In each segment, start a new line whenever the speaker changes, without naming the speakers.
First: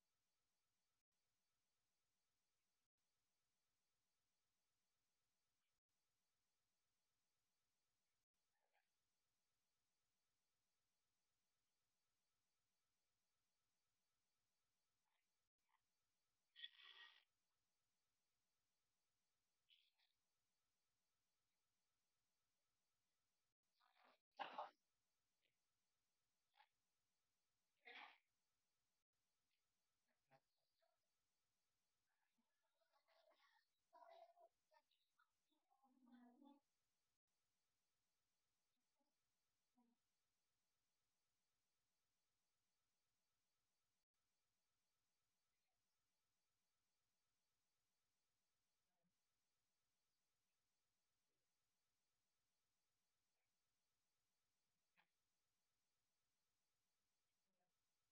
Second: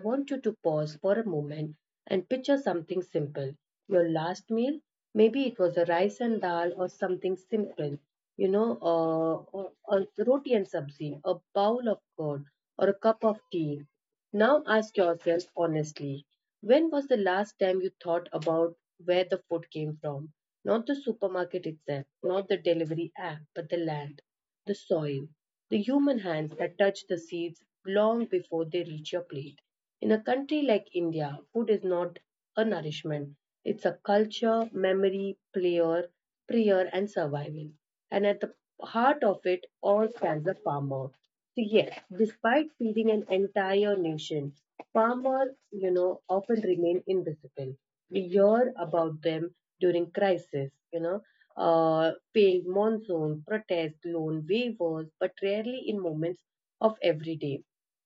want you to pause for a moment and picture something simple. Your last meal, maybe it was a rice and dal or something simple, or roti and sabzi, a bowl of curd, or a cup of tea. Now ask yourself honestly when was the last time you thought about where the food came from? Not the supermarket itself, not the delivery app, but the land, the soil, the human hands that touch the seeds long before they reach your plate. In a country like India, food is not a nourishment, it's a culture, memory, player, prayer, and survival and at the heart of it all stands a farmer. So yes, despite feeding an entire nation, farmers, you know, often remain invisible. We hear about them during crisis, paying monsoon, protest, loan waivers, but rarely in moments of everyday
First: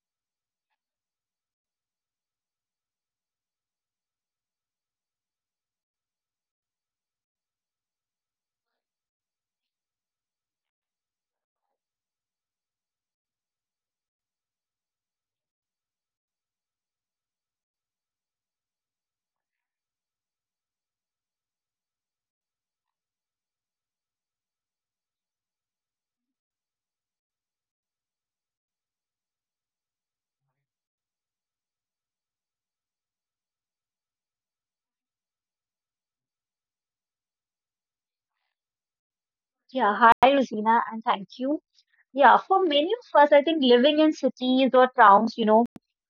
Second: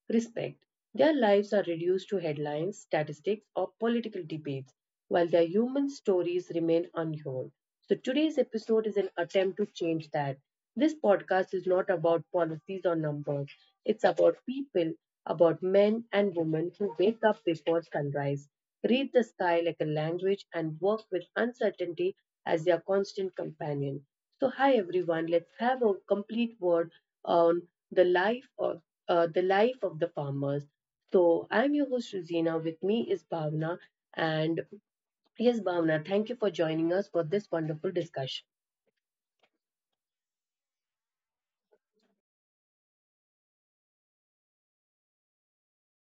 respect. Their lives are reduced to headlines, statistics, or political debates, while their human stories remain unheard. So, today's episode is an attempt to change that. This podcast is not about policies or numbers, it's about people, about men and women who wake up before sunrise, read the sky like a language, and work with uncertainty as their constant companion. So, hi everyone, let's have a complete word on the life of The Life of the Farmers. So, I'm your host, Rosina. With me is Bhavna. And yes, Bhavna, thank you for joining us for this wonderful discussion.
Yeah, hi Rosina, and thank you. Yeah, for many of us, I think living in cities or towns,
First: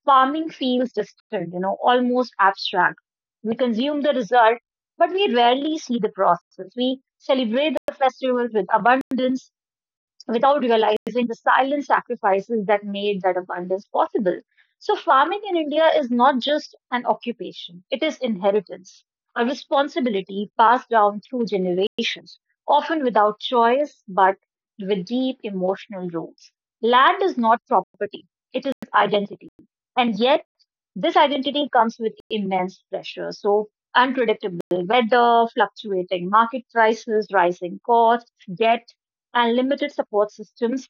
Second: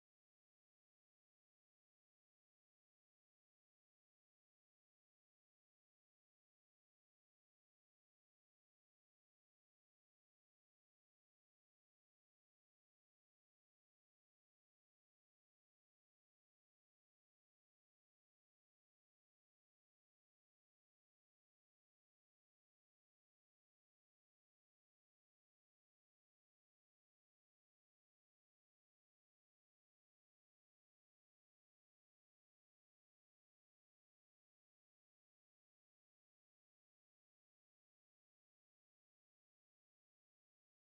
farming feels distant, almost abstract. We consume the result, but we rarely see the process. We celebrate the festivals with abundance, without realizing the silent sacrifices that made that abundance possible. So, farming in India is not just an occupation, it is inheritance, a responsibility passed down through generations, often without choice but with deep emotional roots. Land is not property, it is identity. And yet, this identity comes with immense pressure. So, unpredictable weather, fluctuating market prices, rising costs, debt, and limited support systems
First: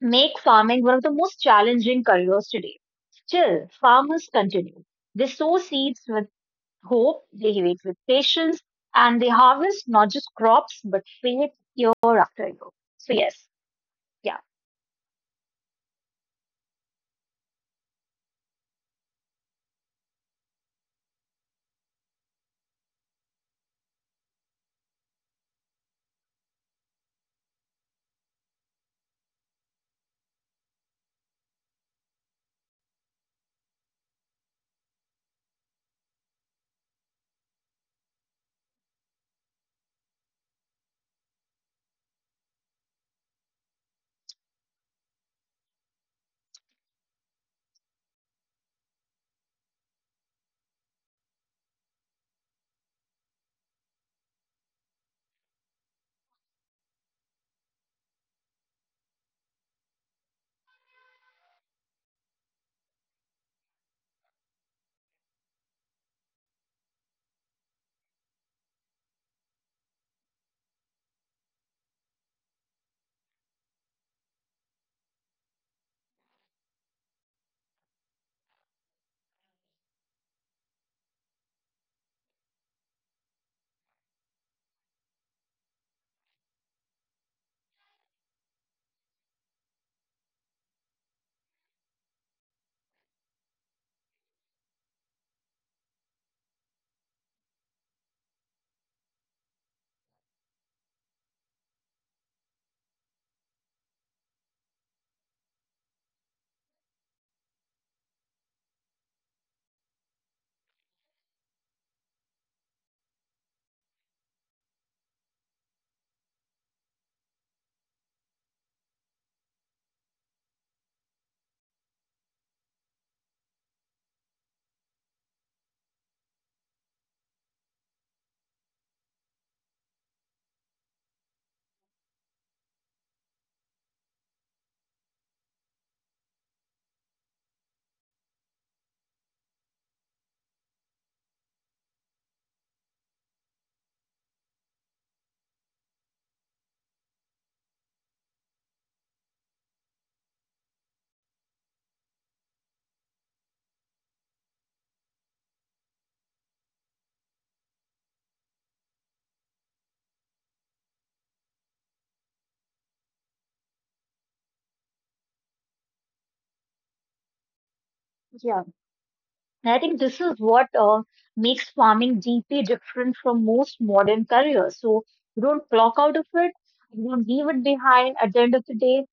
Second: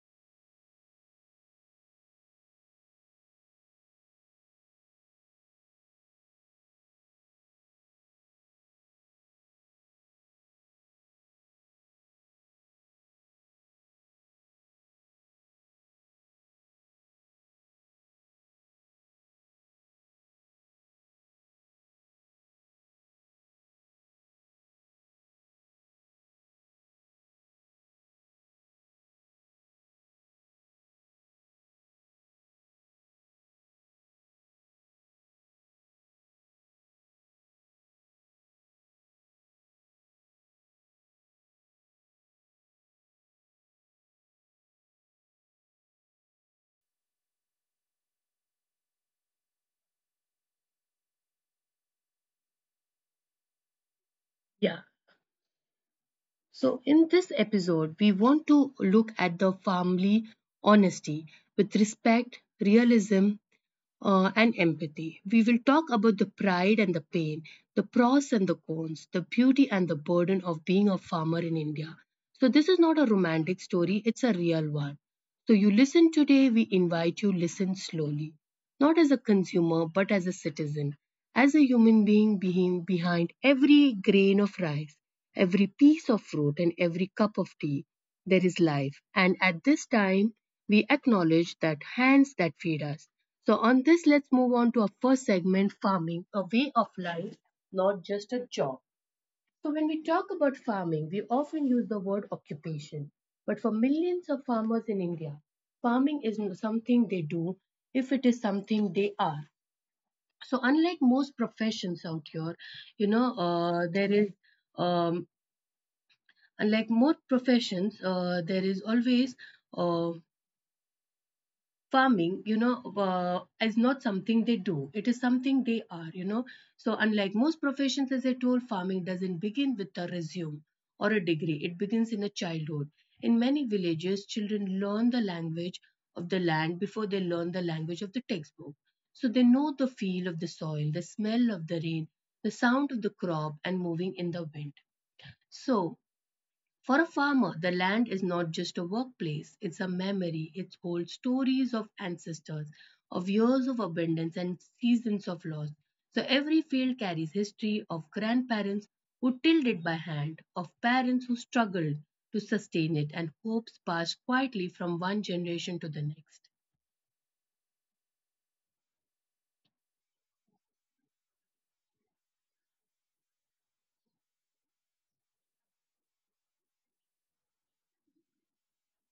make farming one of the most challenging careers today. Still, farmers continue. They sow seeds with hope, they wait with patience, and they harvest not just crops but faith year after year. So, yes, yeah,
Yeah. So, in this episode, we want to look at the family honesty with respect, realism, and empathy. We will talk about the pride and the pain, the pros and the cons, the beauty and the burden of being a farmer in India. So, this is not a romantic story, it's a real one. So, you listen today, we invite you listen slowly not as a consumer, but as a citizen, as a human being behind every grain of rice, every piece of fruit, and every cup of tea. There is life. And at this time, we acknowledge that hands that feed us. So, on this, let's move on to our first segment farming, a way of life, not just a job. So, when we talk about farming, we often use the word occupation. But for millions of farmers in India, farming isn't something they do, if it is something they are. So, unlike most professions out here, you know, there is, um, unlike most professions, there is always, uh, farming you know is not something they do it is something they are. So unlike most professions as I told, farming doesn't begin with a resume or a degree, it begins in a childhood. In many villages children learn the language of the land before they learn the language of the textbook. So they know the feel of the soil, the smell of the rain, the sound of the crop and moving in the wind. So for a farmer, the land is not just a workplace, it's a memory. It holds stories of ancestors, of years of abundance, and seasons of loss. So every field carries history of grandparents who tilled it by hand, of parents who struggled to sustain it, and hopes passed quietly from one generation to the next.
yeah. And I think this is what makes farming deeply different from most modern careers. So, you don't clock out of it, you don't leave it behind at the end of the day.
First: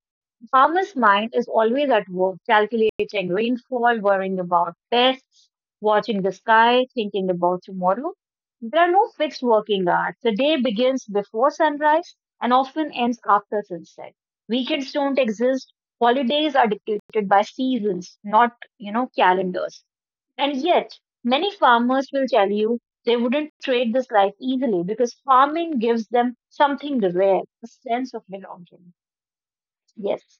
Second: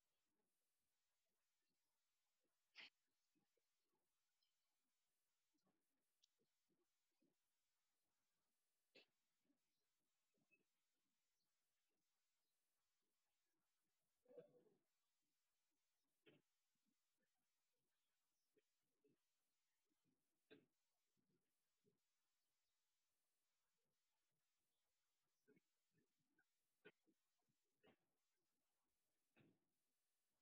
Farmer's mind is always at work, calculating rainfall, worrying about pests, watching the sky, thinking about tomorrow. There are no fixed working hours. The day begins before sunrise and often ends after sunset. Weekends don't exist. Holidays are dictated by seasons, not, calendars. And yet, many farmers will tell you they wouldn't trade this life easily because farming gives them something rare, a sense of belonging. Yes.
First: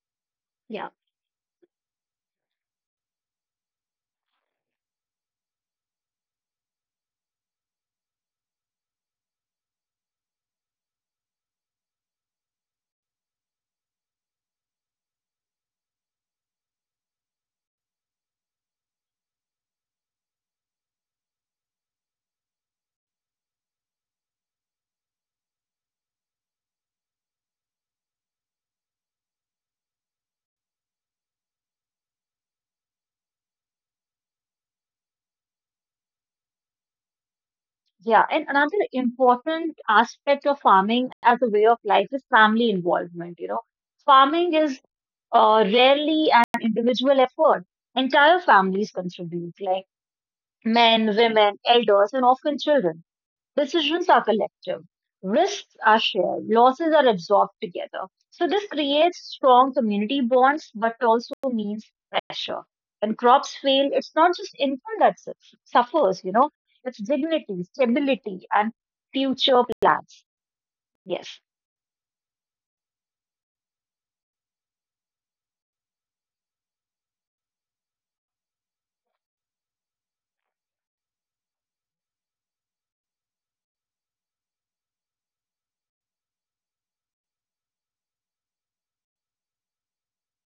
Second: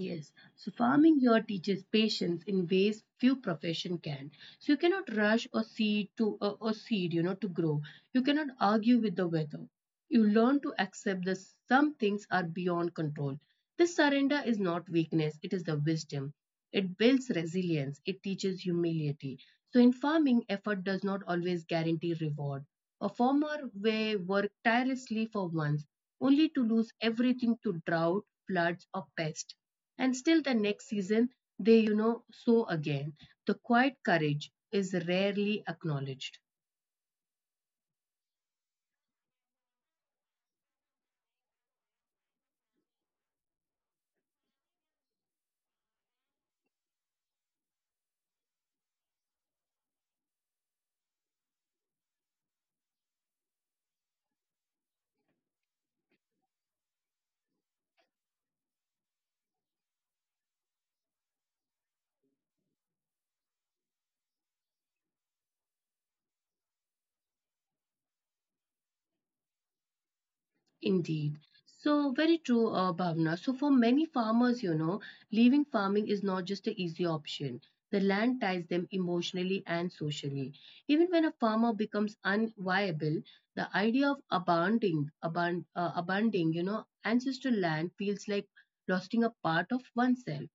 Yes, so
Yeah.
farming here teaches patience in ways few profession can. So you cannot rush a seed to a seed, you know, to grow. You cannot argue with the weather. You learn to accept that some things are beyond control. This surrender is not weakness; it is the wisdom. It builds resilience. It teaches humility. So in farming, effort does not always guarantee reward. A farmer may work tirelessly for once, only to lose everything to drought, floods, or pest. And still the next season, they sow again. The quiet courage is rarely acknowledged.
Yeah, and another important aspect of farming as a way of life is family involvement. You know, farming is rarely an individual effort. Entire families contribute, like men, women, elders, and often children. Decisions are collective. Risks are shared. Losses are absorbed together. So this creates strong community bonds, but also means pressure. When crops fail, it's not just income that suffers, it's dignity, stability, and future plans.
Indeed.
Yes.
So, very true, Bhavna. So, for many farmers, you know, leaving farming is not just an easy option. The land ties them emotionally and socially. Even when a farmer becomes unviable, the idea of abandoning, you know, ancestral land feels like losing a part of oneself.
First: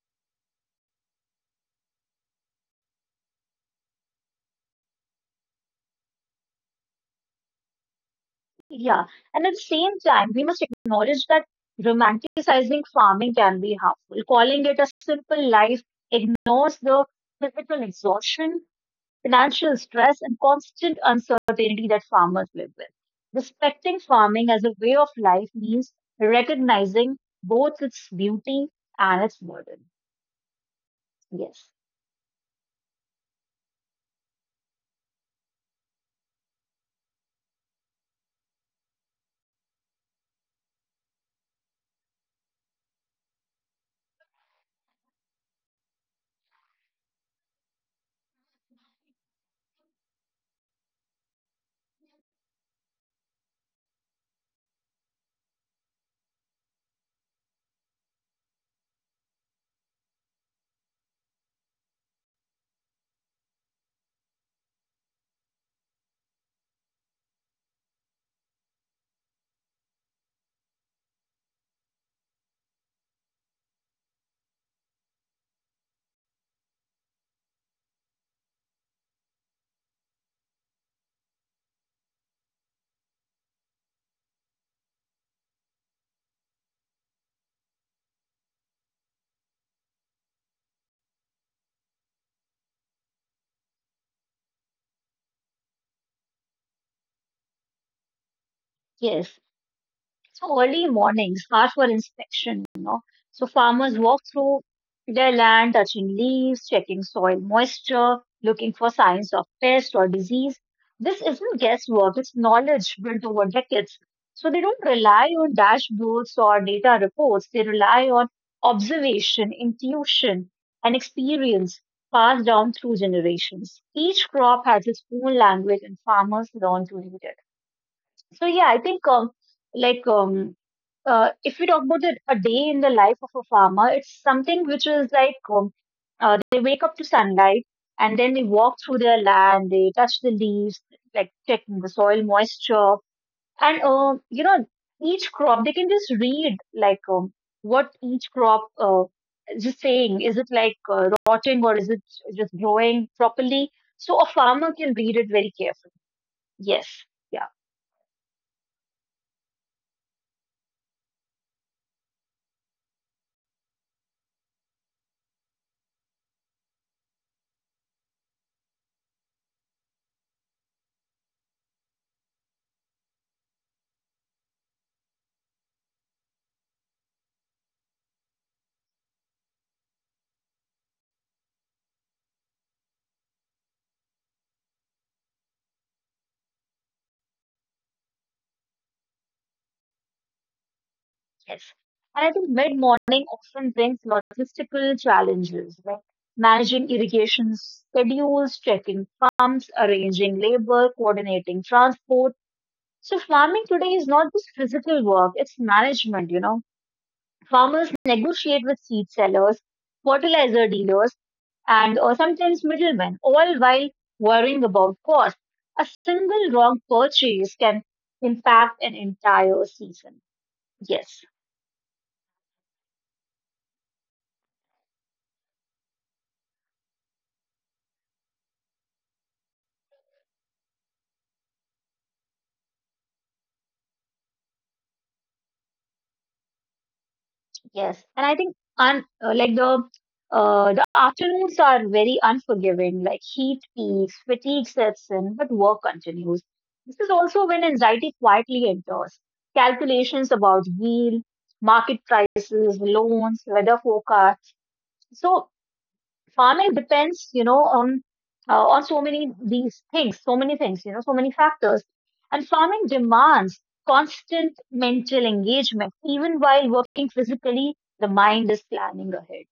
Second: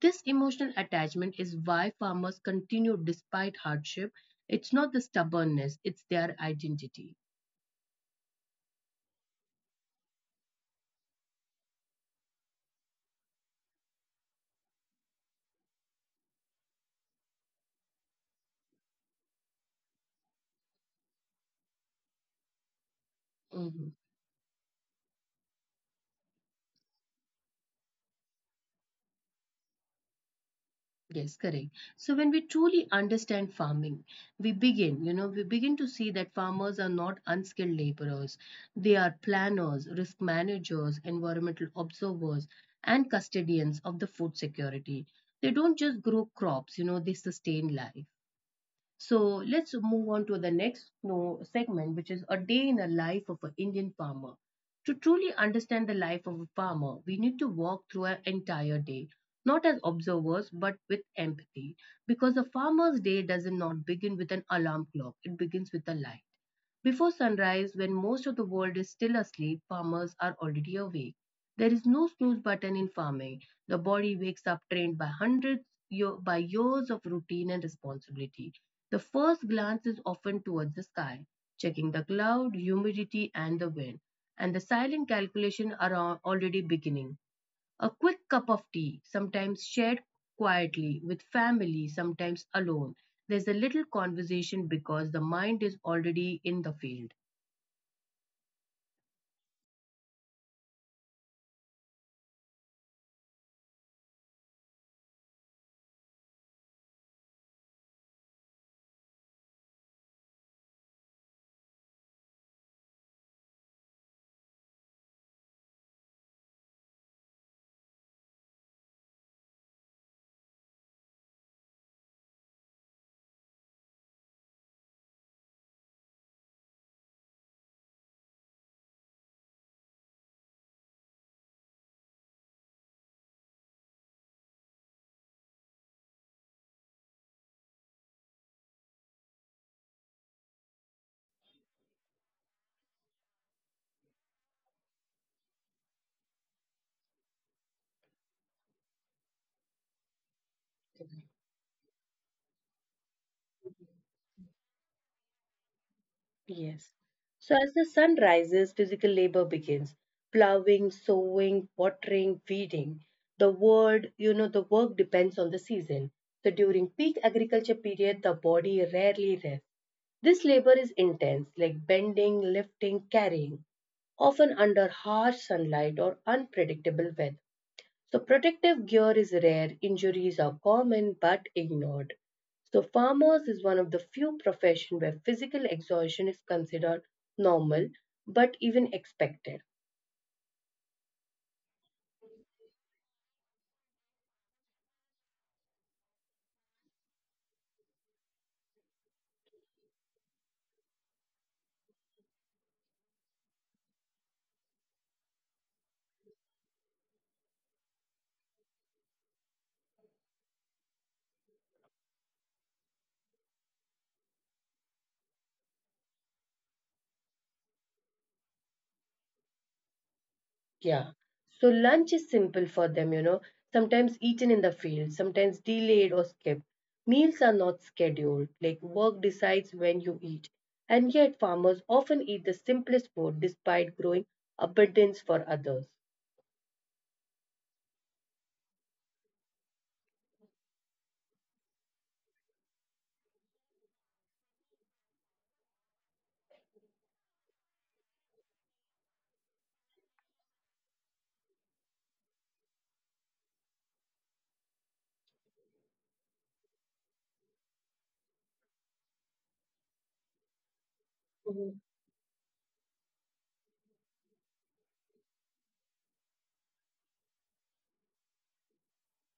This emotional attachment is why farmers continue despite hardship. It's not the stubbornness, it's their identity.
Yeah. And at the same time, we must acknowledge that romanticizing farming can be harmful. Calling it a simple life ignores the physical exhaustion, financial stress, and constant uncertainty that farmers live with. Respecting
Mhm.
farming as a way of life means recognizing both its beauty and its burden.
Yes,
Yes,
correct. So when we truly understand farming, we begin to see that farmers are not unskilled laborers. They are planners, risk managers, environmental observers, and custodians of the food security. They don't just grow crops, you know, they sustain life. So let's move on to the next no, segment, which is a day in the life of an Indian farmer. To truly understand the life of a farmer, we need to walk through an entire day, not as observers, but with empathy. Because a farmer's day does not begin with an alarm clock, it begins with a life. Before sunrise, when most of the world is still asleep, farmers are already awake. There is no snooze button in farming. The body wakes up trained by years of routine and responsibility. The first glance is often towards the sky, checking the cloud, humidity, and the wind. And the silent calculation are already beginning. A quick cup of tea, sometimes shared quietly with family, sometimes alone. There's a little conversation because the mind is already in the field.
yes. So early mornings are for inspection. So farmers walk through their land, touching leaves, checking soil moisture, looking for signs of pest or disease. This isn't guesswork, it's knowledge built over decades. So they don't rely on dashboards or data reports, they rely on observation, intuition, and experience passed down through generations. Each crop has its own language, and farmers learn to read it. So yeah, I think like um, if we talk about a day in the life of a farmer, it's something which is like they wake up to sunlight and then they walk through their land, they touch the leaves, like checking the soil moisture, and you know, each crop they can just read, like what each crop is just saying. Is it like rotting or is it just growing properly? So a farmer can read it very carefully. Yes.
Yes.
Yeah.
So as the sun rises, physical labor begins. Plowing, sowing, watering, weeding. The word, you know, The work depends on the season. So during peak agriculture period, the body rarely rests. This labor is intense, like bending, lifting, carrying, often under harsh sunlight or unpredictable weather. So protective gear is rare, injuries are common but ignored. So farmers is one of the few profession where physical exhaustion is considered normal but even expected.
Yes. And I think mid-morning often brings logistical challenges like managing irrigation schedules, checking pumps, arranging labor, coordinating transport. So farming today is not just physical work, it's management. Farmers negotiate with seed sellers, fertilizer dealers, and or sometimes middlemen, all while worrying about cost. A single wrong purchase can impact an entire season. Yes.
Yeah. So lunch is simple for them, you know, sometimes eaten in the field, sometimes delayed or skipped. Meals are not scheduled, like work decides when you eat. And yet farmers often eat the simplest food despite growing abundance for others.
Yes, and I think un like the afternoons are very unforgiving. Like heat peaks, fatigue sets in, but work continues. This is also when anxiety quietly enters. Calculations about yield, market prices, loans, weather forecasts. So farming depends, on so many things, so many factors. And farming demands constant mental engagement, even while working physically. The mind is planning ahead.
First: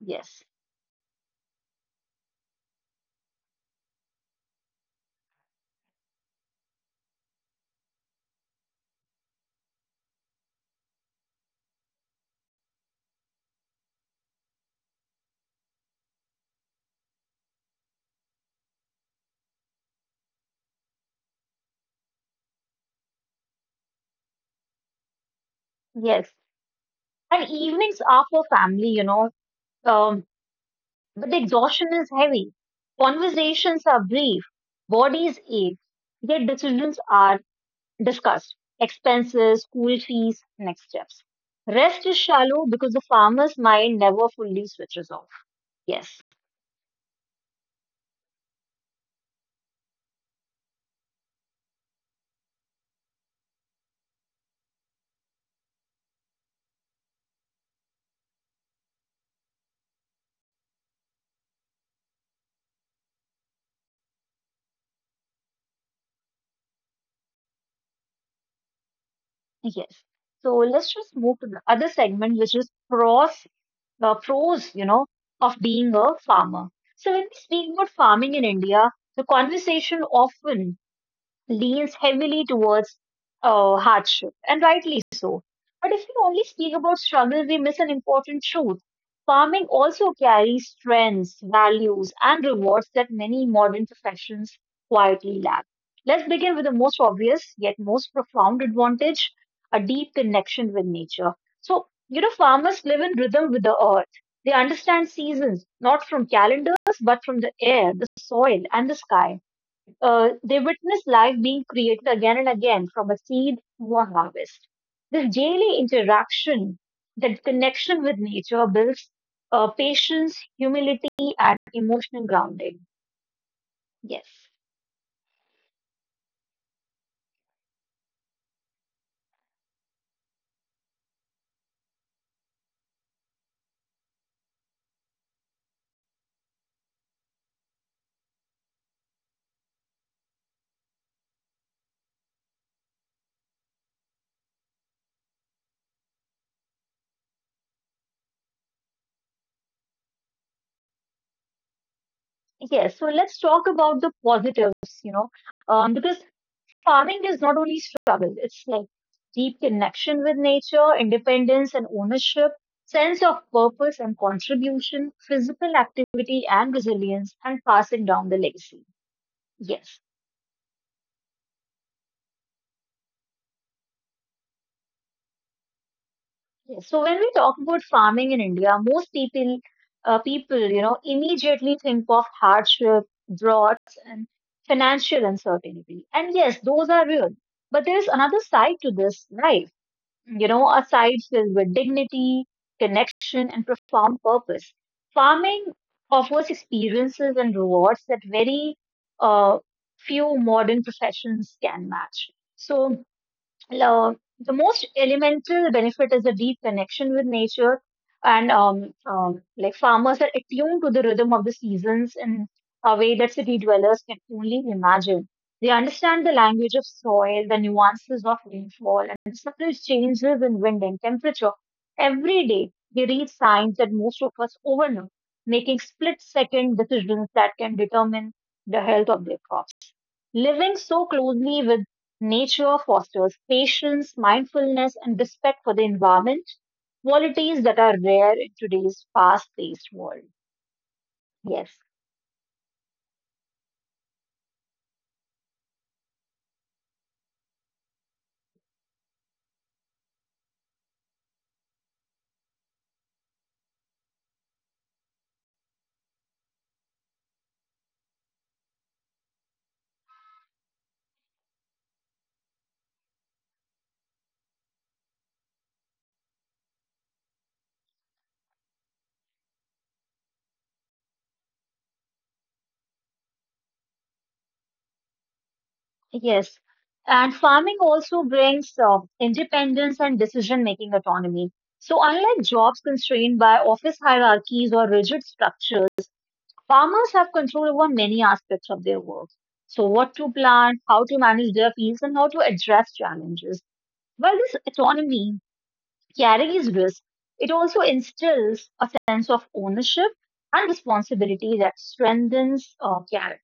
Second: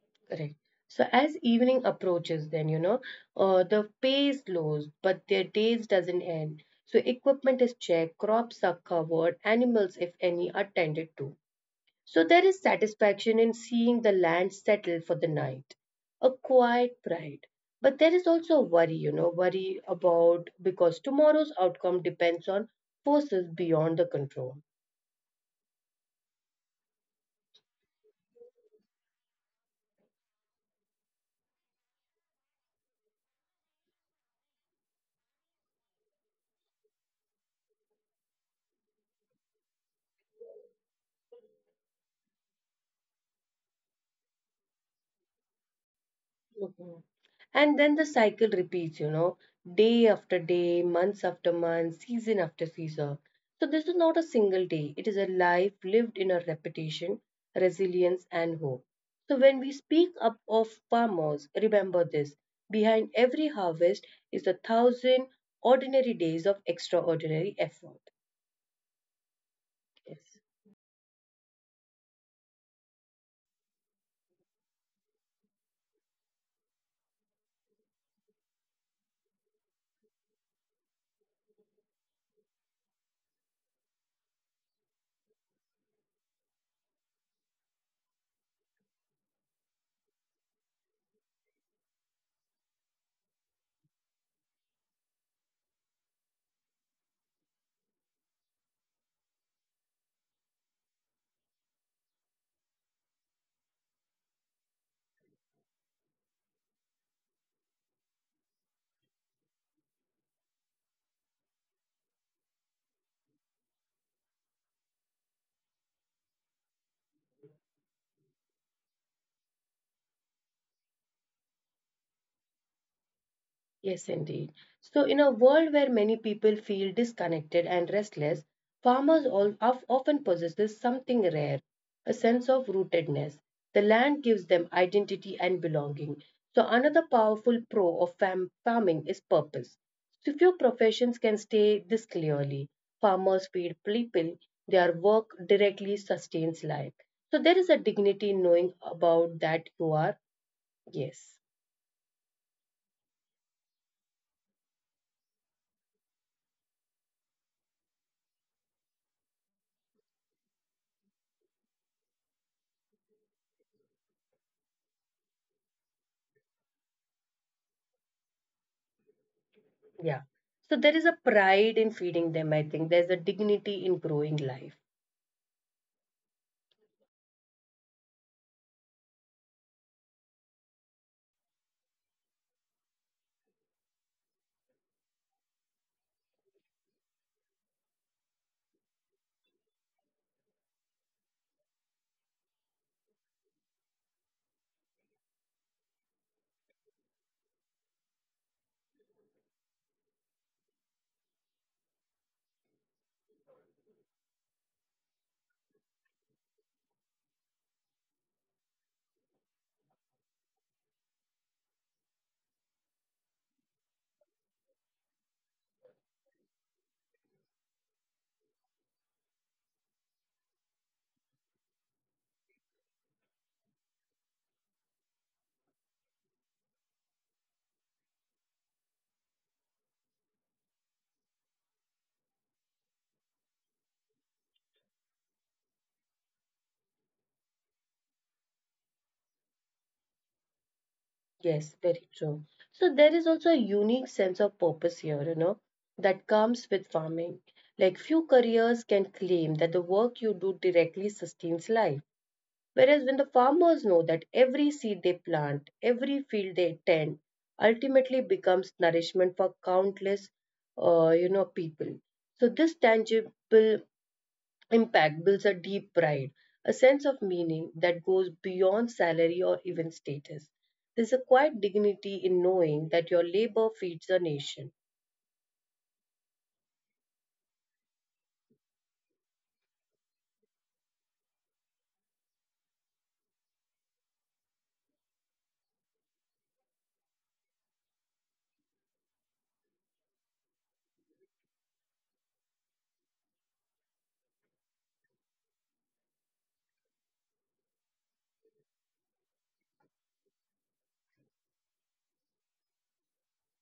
Yes,
Correct. So as evening approaches, then the pay slows, but their days doesn't end. So equipment is checked, crops are covered, animals, if any, are tended to. So there is satisfaction in seeing the land settle for the night, a quiet pride. But there is also worry, you know, worry about because tomorrow's outcome depends on forces beyond the control.
yes. And evenings are for family, um, but the exhaustion is heavy. Conversations are brief. Bodies ache. Yet decisions are discussed: expenses, school fees, next steps. Rest is shallow because the farmer's mind never fully switches off. Yes,
And then the cycle repeats, you know, day after day, months after month, season after season. So this is not a single day. It is a life lived in a repetition, resilience, and hope. So when we speak up of farmers, remember this. Behind every harvest is a thousand ordinary days of extraordinary effort.
yes.
Yes.
So let's just move to the other segment, which is pros, uh, pros, you know, of being a farmer. So when we speak about farming in India, the conversation often leans heavily towards hardship, and rightly so. But if we only speak about struggle, we miss an important truth. Farming also carries strengths, values, and rewards that many modern professions quietly lack. Let's begin with the most obvious yet most profound advantage: a deep connection with nature. So, you know, farmers live in rhythm with the earth. They understand seasons, not from calendars, but from the air, the soil, and the sky. They witness life being created again and again from a seed to a harvest. This daily interaction, that connection with nature builds patience, humility, and emotional grounding.
Yes,
Yes.
indeed. So, in a world where many people feel disconnected and restless, farmers often possesses something rare, a sense of rootedness. The land gives them identity and belonging. So, another powerful pro of farming is purpose. So, few professions can stay this clearly. Farmers feed people; their work directly sustains life. So, there is a dignity in knowing about that you are. Yes.
Yes. So let's talk about the positives, because farming is not only struggle, it's like deep connection with nature, independence and ownership, sense of purpose and contribution, physical activity and resilience, and passing down the legacy. Yes.
Yeah. So there is a pride in feeding them, I think. There's a dignity in growing life.
Yes. So when we talk about farming in India, people, immediately think of hardship, droughts, and financial uncertainty. And yes, those are real. But there is another side to this life, a side filled with dignity, connection, and profound purpose. Farming offers experiences and rewards that very uh, few modern professions can match. So the most elemental benefit is a deep connection with nature and like farmers are attuned to the rhythm of the seasons in a way that city dwellers can only imagine. They understand the language of soil, the nuances of rainfall, and the subtle changes in wind and temperature. Every day, they read signs that most of us overlook, making split second decisions that can determine the health of their crops. Living so closely with nature fosters patience, mindfulness, and respect for the environment, qualities that are rare in today's fast paced world.
Yes,
Yes,
very true. So there is also a unique sense of purpose here, you know, that comes with farming. Like few careers can claim that the work you do directly sustains life. Whereas when the farmers know that every seed they plant, every field they tend, ultimately becomes nourishment for countless people. So this tangible Impact builds a deep pride, a sense of meaning that goes beyond salary or even status. There's a quiet dignity in knowing that your labor feeds a nation.
yes. And farming also brings independence and decision making autonomy. So, unlike jobs constrained by office hierarchies or rigid structures, farmers have control over many aspects of their work. So, what to plant, how to manage their fields, and how to address challenges. Well, this autonomy carries risk, it also instills a sense of ownership and responsibility that strengthens character.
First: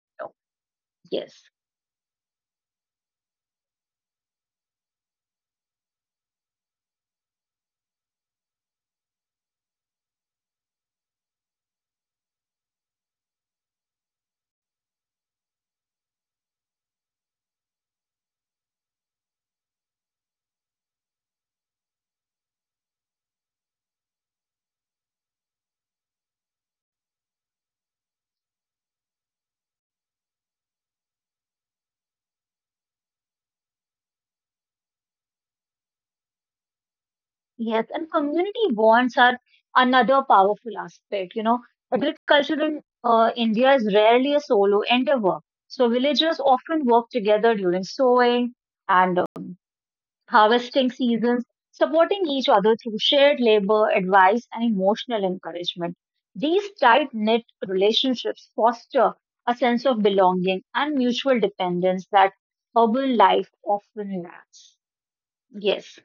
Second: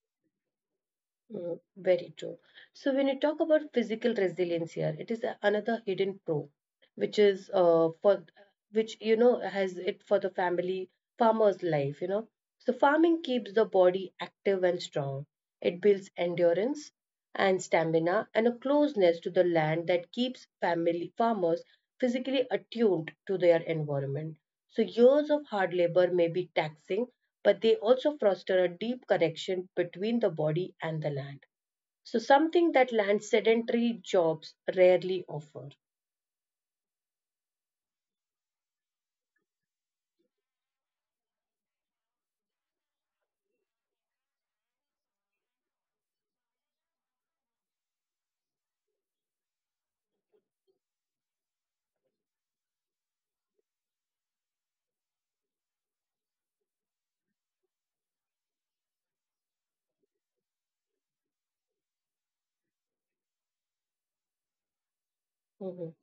Yes,
Mm, very true. So, when you talk about physical resilience here, it is another hidden pro, which is for which you know has it for the family farmer's life you know. So farming keeps the body active and strong, it builds endurance and stamina and a closeness to the land that keeps family farmers physically attuned to their environment. So years of hard labor may be taxing, but they also foster a deep connection between the body and the land, so something that land sedentary jobs rarely offer.
yes, and community bonds are another powerful aspect. You know, agriculture in India is rarely a solo endeavor, so villagers often work together during sowing and harvesting seasons, supporting each other through shared labor, advice, and emotional encouragement. These tight knit relationships foster a sense of belonging and mutual dependence that urban life often lacks.
Mhm.
Yes.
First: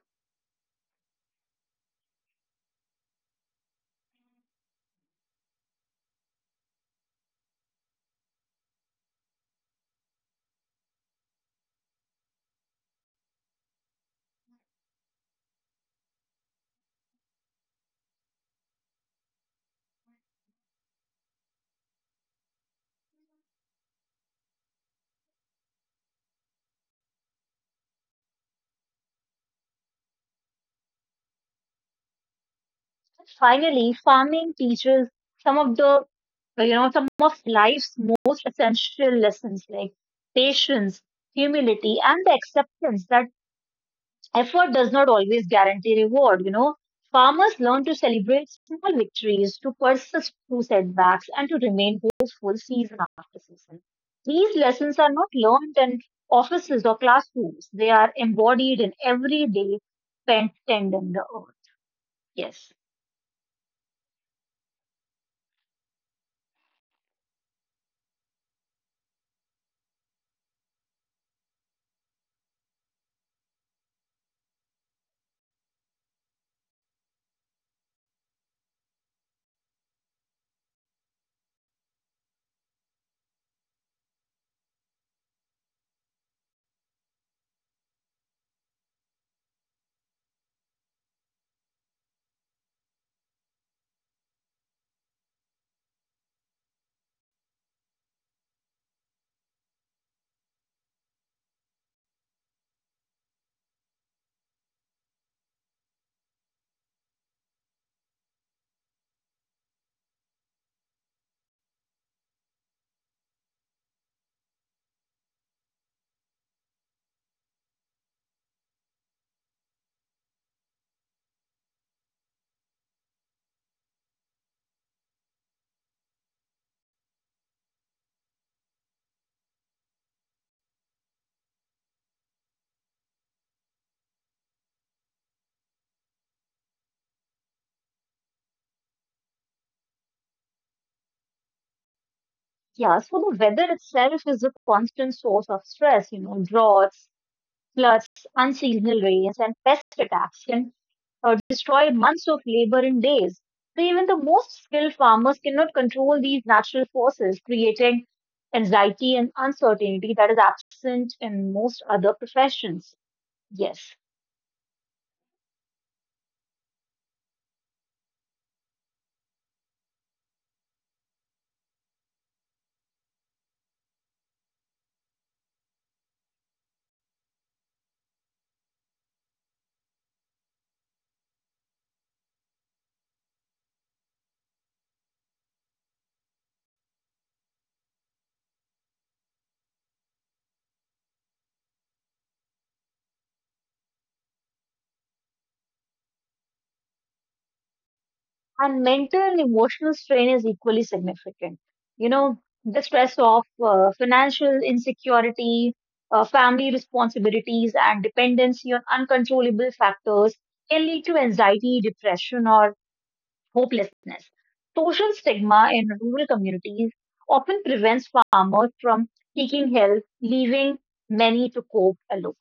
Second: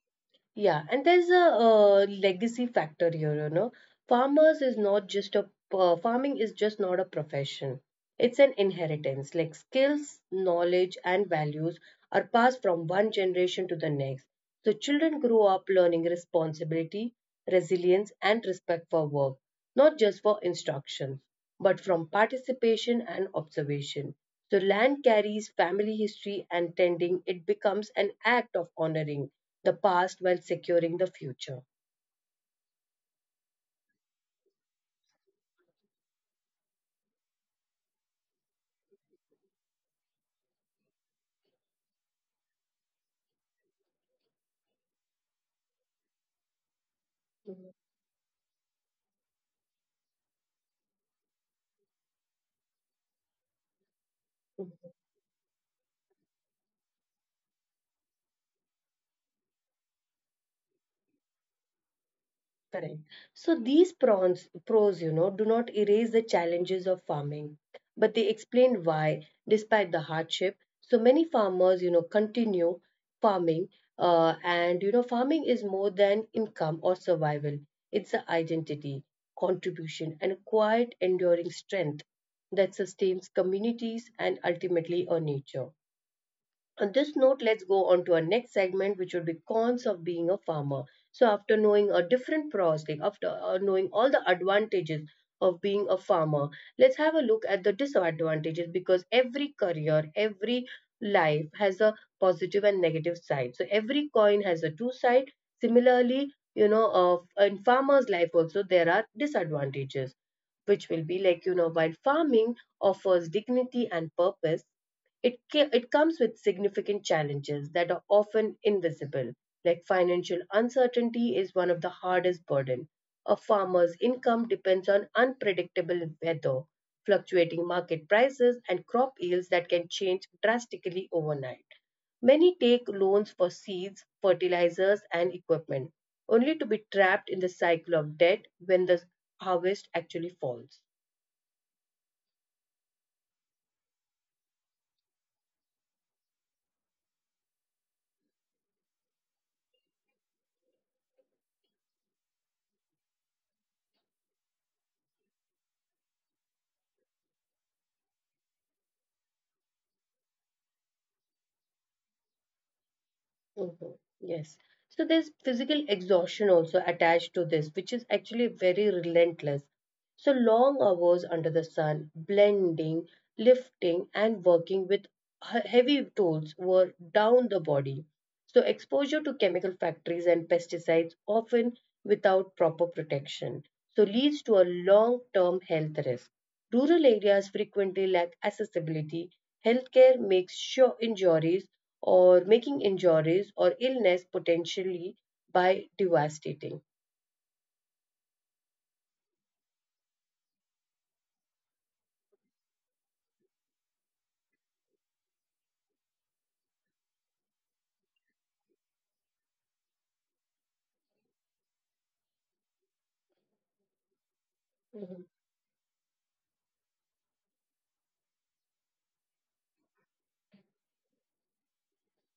Yeah, and there's a legacy factor here, you know. Farmers is not just a Farming is just not a profession. It's an inheritance. Like skills, knowledge, and values are passed from one generation to the next. So children grow up learning responsibility, resilience, and respect for work, not just for instruction, but from participation and observation. So, land carries family history and tending it becomes an act of honoring the past while securing the future.
Finally, farming teaches some of the, you know, some of life's most essential lessons like patience, humility, and the acceptance that effort does not always guarantee reward, you know. Farmers learn to celebrate small victories, to persist through setbacks, and to remain hopeful season after season. These lessons are not learned in offices or classrooms. They are embodied in every day spent tending the earth. Yes.
Correct. So these pros, you know, do not erase the challenges of farming, but they explain why, despite the hardship, so many farmers, you know, continue farming. Farming is more than income or survival. It's the identity, contribution, and a quiet, enduring strength that sustains communities and ultimately our nature. On this note, let's go on to our next segment, which would be cons of being a farmer. So, after knowing a different pros, like after knowing all the advantages of being a farmer, let's have a look at the disadvantages because every career, every life has a positive and negative side. So, every coin has a two side. Similarly, in farmer's life also, there are disadvantages which will be like, you know, while farming offers dignity and purpose, it comes with significant challenges that are often invisible, like financial uncertainty is one of the hardest burden. A farmer's income depends on unpredictable weather, fluctuating market prices, and crop yields that can change drastically overnight. Many take loans for seeds, fertilizers, and equipment, only to be trapped in the cycle of debt when the harvest actually falls.
Yeah, so the weather itself is a constant source of stress, droughts, floods, unseasonal rains, and pest attacks can destroy months of labor in days. So even the most skilled farmers cannot control these natural forces, creating anxiety and uncertainty that is absent in most other professions. Yes.
Mhm. Yes. So there's physical exhaustion also attached to this, which is actually very relentless. So long hours under the sun, blending, lifting, and working with heavy tools were down the body. So exposure to chemical factories and pesticides, often without proper protection, so leads to a long-term health risk. Rural areas frequently lack accessibility. Healthcare makes sure injuries or making injuries or illness potentially by devastating.
And mental and emotional strain is equally significant. You know, the stress of financial insecurity, family responsibilities, and dependency on uncontrollable factors can lead to anxiety, depression, or hopelessness. Social
Mhm,
stigma in rural communities often prevents farmers from seeking help, leaving many to cope alone.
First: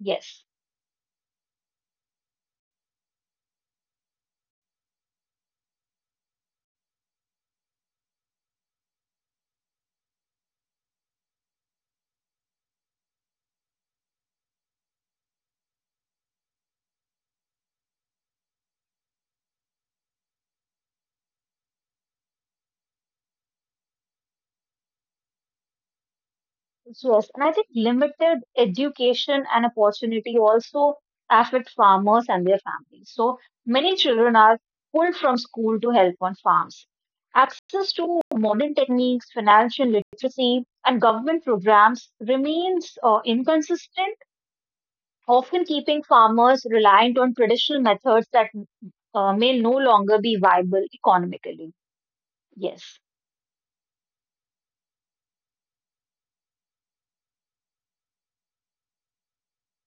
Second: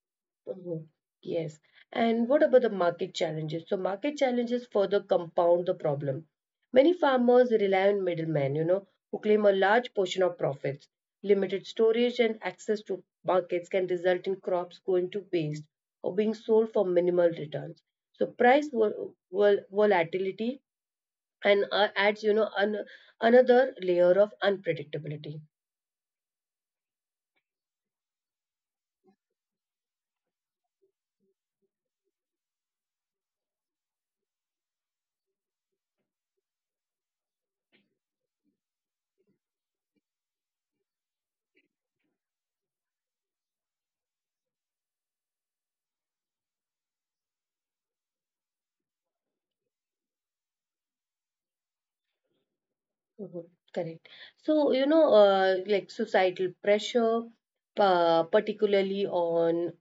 Yes.
mhm. Yes. And what about the market challenges? So market challenges further compound the problem. Many farmers rely on middlemen, you know, who claim a large portion of profits. Limited storage and access to markets can result in crops going to waste or being sold for minimal returns. So price volatility and adds, you know, another layer of unpredictability.
Yes, and I think limited education and opportunity also affect farmers and their families. So many children are pulled from school to help on farms. Access to modern techniques, financial literacy, and government programs remains inconsistent, often keeping farmers reliant on traditional methods that may no longer be viable economically. Yes.
Mhm, correct. So, you know, like societal pressure, particularly on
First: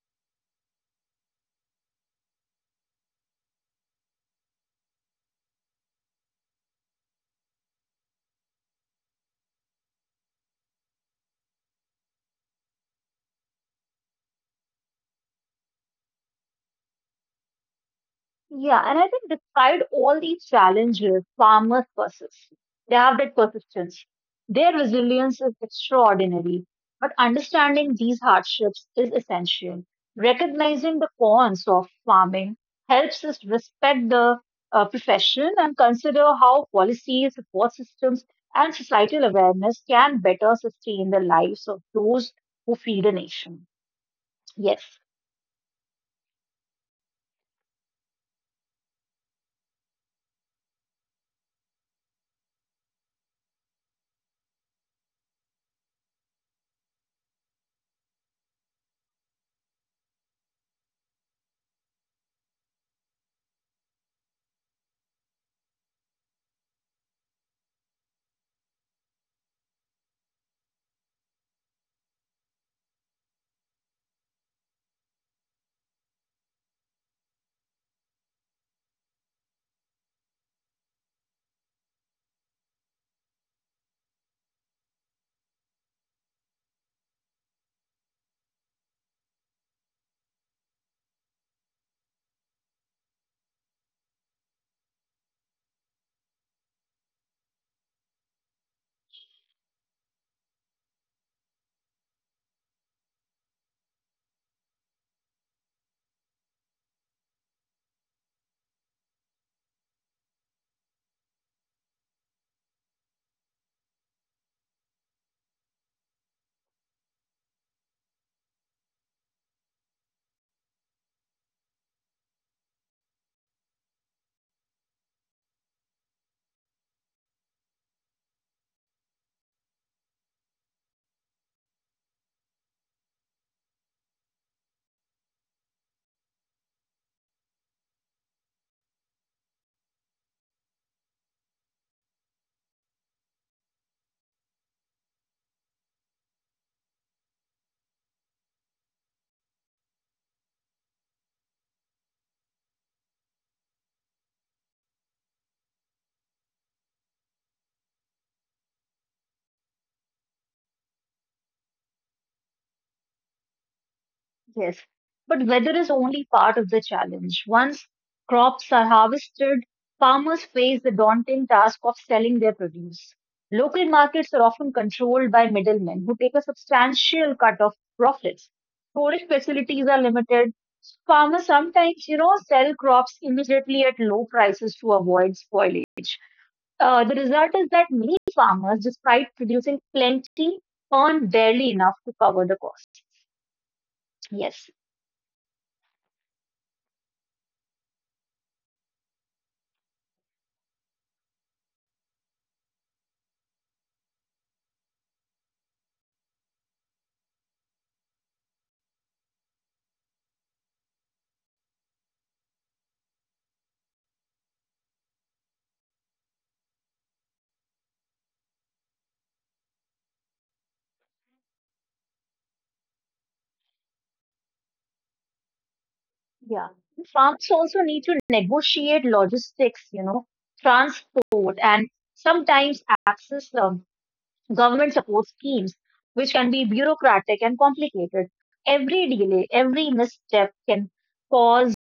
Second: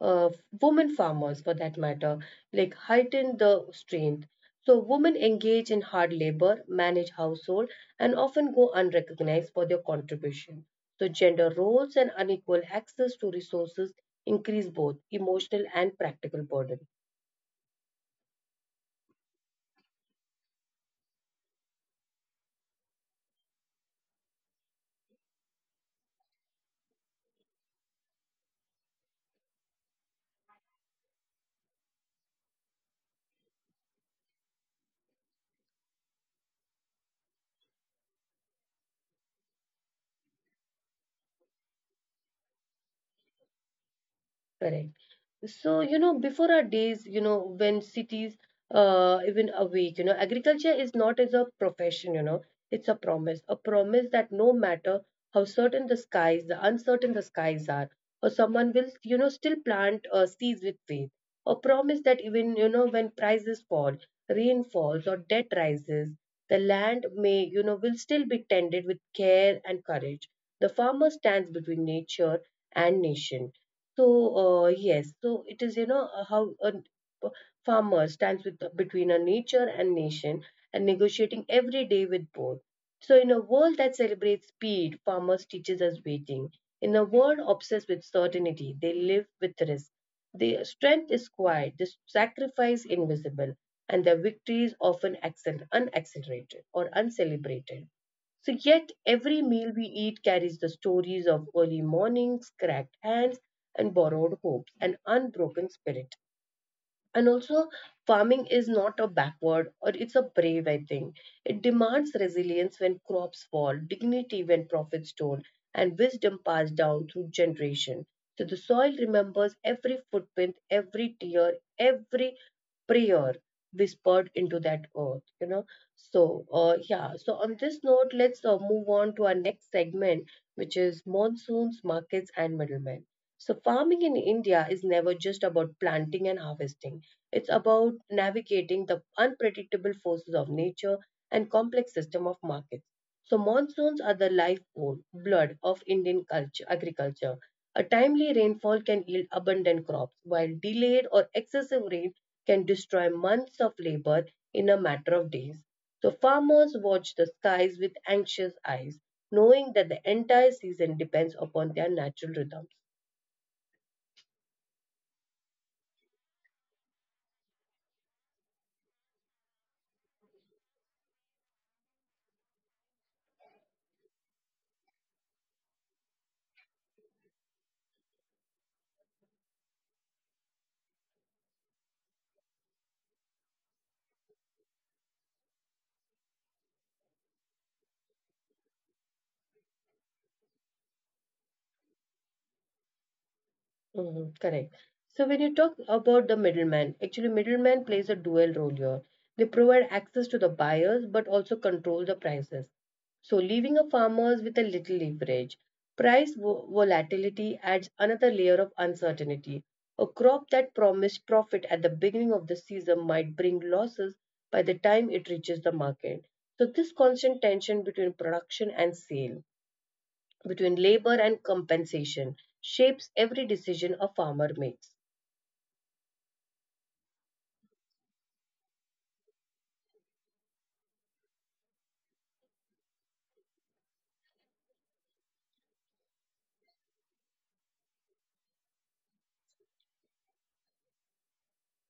uh, women farmers for that matter, like heighten the strain. So women engage in hard labor, manage household, and often go unrecognized for their contribution. So gender roles and unequal access to resources increase both emotional and practical burden.
Yeah, and I think despite all these challenges, farmers persist. They have that persistence. Their resilience is extraordinary. But understanding these hardships is essential. Recognizing the cons of farming helps us respect the profession and consider how policies, support systems, and societal awareness can better sustain the lives of those who feed a nation.
Correct.
Yes.
So, you know, before our days, you know, when cities even awake, you know, agriculture is not as a profession, you know, it's a promise that no matter how certain the skies, the uncertain the skies are, or someone will, you know, still plant seeds with faith, a promise that even, you know, when prices fall, rain falls, or debt rises, the land may, you know, will still be tended with care and courage. The farmer stands between nature and nation. So, yes, so it is, you know, how farmer stands with, between a nature and nation, and negotiating every day with both. So, in a world that celebrates speed, farmers teaches us waiting. In a world obsessed with certainty, they live with risk. Their strength is quiet, the sacrifice invisible, and their victories often unaccelerated or uncelebrated. So, yet every meal we eat carries the stories of early mornings, cracked hands, and borrowed hopes, an unbroken spirit. And also, farming is not a backward or it's a brave, I think. It demands resilience when crops fall, dignity when profits don't, and wisdom passed down through generation. So the soil remembers every footprint, every tear, every prayer whispered into that earth, you know. So yeah, so on this note let's move on to our next segment, which is monsoons, markets and middlemen. So farming in India is never just about planting and harvesting. It's about navigating the unpredictable forces of nature and complex system of markets. So monsoons are the lifeblood blood of Indian culture agriculture. A timely rainfall can yield abundant crops, while delayed or excessive rain can destroy months of labor in a matter of days. So farmers watch the skies with anxious eyes, knowing that the entire season depends upon their natural rhythms.
Yes, but weather is only part of the challenge. Once crops are harvested, farmers face the daunting task of selling their produce. Local markets are often controlled by middlemen who take a substantial cut of profits. Storage facilities are limited. Farmers sometimes, sell crops immediately at low prices to avoid spoilage. The result is that many farmers, despite producing plenty, earn barely enough to cover the cost.
Mhm, correct.
Yes.
So when you talk about the middleman, actually middleman plays a dual role here. They provide access to the buyers but also control the prices. So leaving a farmers with a little leverage. Price volatility adds another layer of uncertainty. A crop that promised profit at the beginning of the season might bring losses by the time it reaches the market. So this constant tension between production and sale, between labor and compensation, shapes every decision a farmer makes.
Yeah. Farms also need to negotiate logistics, you know, transport, and sometimes access government support schemes, which can be bureaucratic and complicated. Every delay, every misstep can cause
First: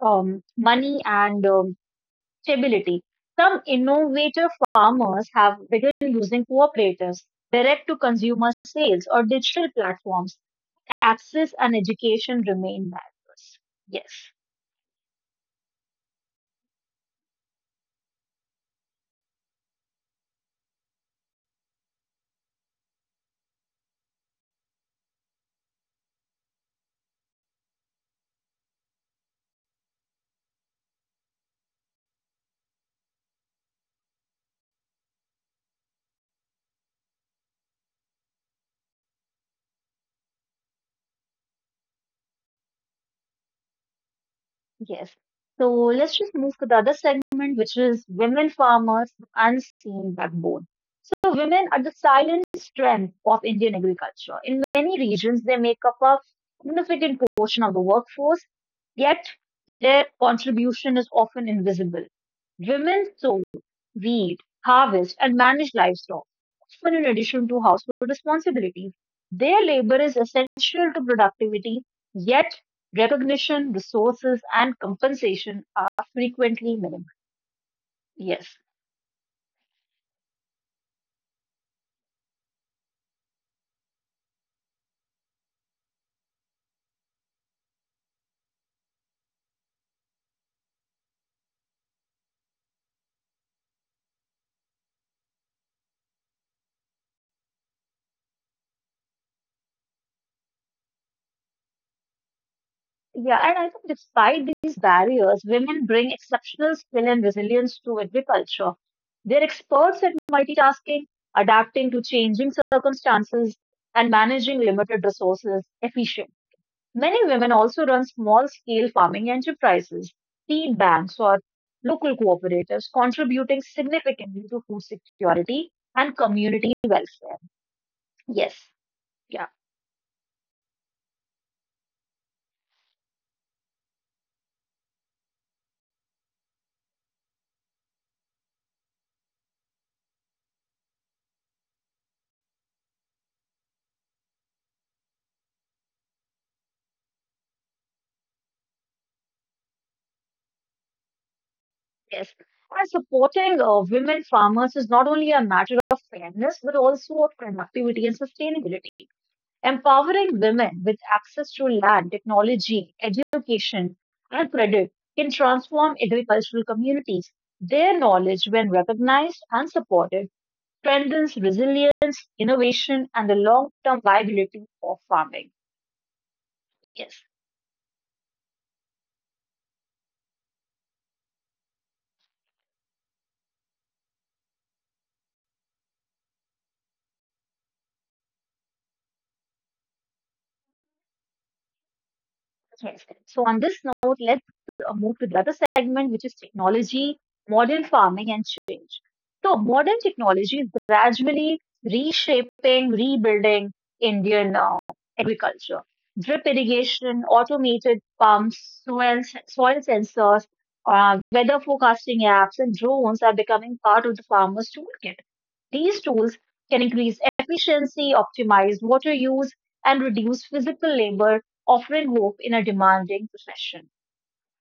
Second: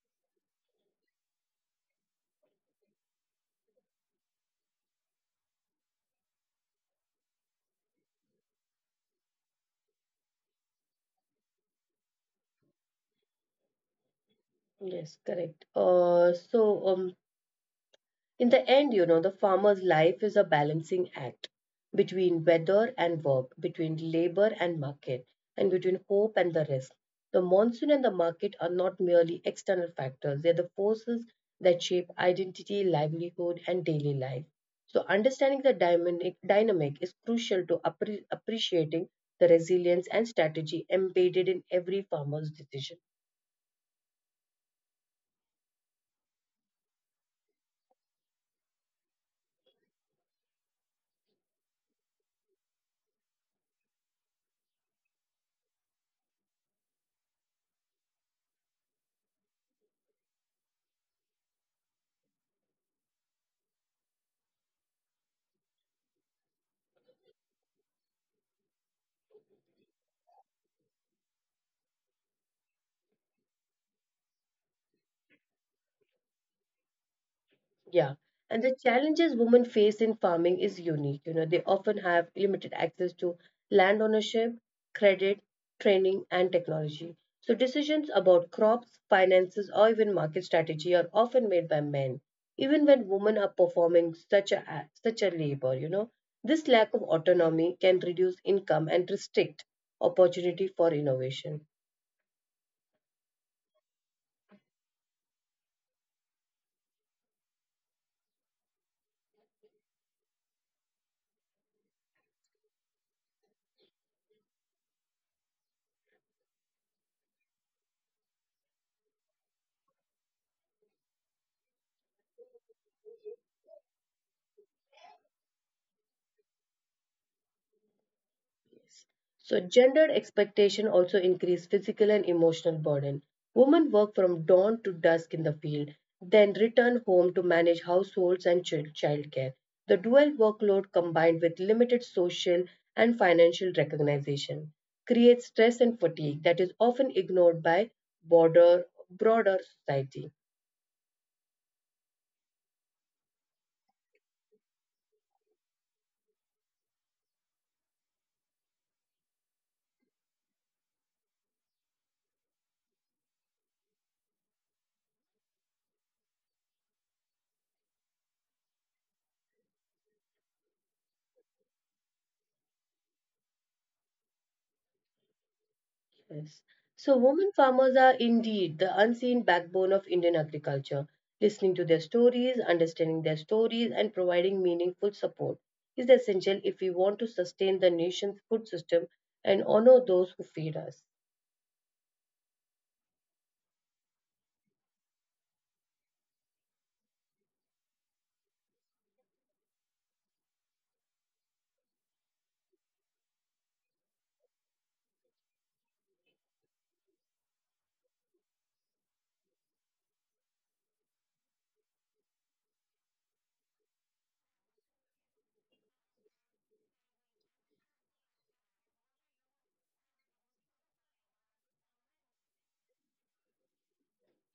money and stability. Some innovative farmers have begun using cooperatives, direct to consumer sales, or digital platforms. Access and education remain barriers. Yes.
Yes, correct. In the end, you know, the farmer's life is a balancing act between weather and work, between labor and market, and between hope and the risk. The monsoon and the market are not merely external factors, they are the forces that shape identity, livelihood, and daily life. So, understanding the dynamic is crucial to appreciating the resilience and strategy embedded in every farmer's decision.
Yes. So let's just move to the other segment, which is women farmers, the unseen backbone. So women are the silent strength of Indian agriculture. In many regions, they make up a significant portion of the workforce, yet their contribution is often invisible. Women sow, weed, harvest, and manage livestock, often in addition to household responsibilities. Their labor is essential to productivity, yet recognition, resources, and compensation are frequently minimal.
Yeah.
Yes.
And the challenges women face in farming is unique. You know, they often have limited access to land ownership, credit, training, and technology. So decisions about crops, finances, or even market strategy are often made by men, even when women are performing such a labor, you know. This lack of autonomy can reduce income and restrict opportunity for innovation.
Yeah, and I think despite these barriers, women bring exceptional skill and resilience to agriculture. They're experts at multitasking, adapting to changing circumstances, and managing limited resources efficiently. Many women also run small scale farming enterprises, seed banks, or local cooperatives, contributing significantly to food security and community welfare. Yes,
Families.
yeah,
So, gendered expectation also increase physical and emotional burden. Women work from dawn to dusk in the field, then return home to manage households and childcare. The dual workload combined with limited social and financial recognition creates stress and fatigue that is often ignored by broader, broader society.
yes. And supporting women farmers is not only a matter of fairness, but also of productivity and sustainability. Empowering women with access to land, technology, education, and credit can transform agricultural communities. Their knowledge, when recognized and supported, strengthens resilience, innovation, and the long-term viability of farming.
Yes.
Yes.
So, women farmers are indeed the unseen backbone of Indian agriculture. Listening to their stories, understanding their stories, and providing meaningful support is essential if we want to sustain the nation's food system and honor those who feed us.
Yes. So on this note, let's move to the other segment, which is technology, modern farming, and change. So modern technology is gradually reshaping, rebuilding Indian agriculture. Drip irrigation, automated pumps, soil sensors, weather forecasting apps, and drones are becoming part of the farmer's toolkit. These tools can increase efficiency, optimize water use, and reduce physical labor, offering hope in a demanding profession.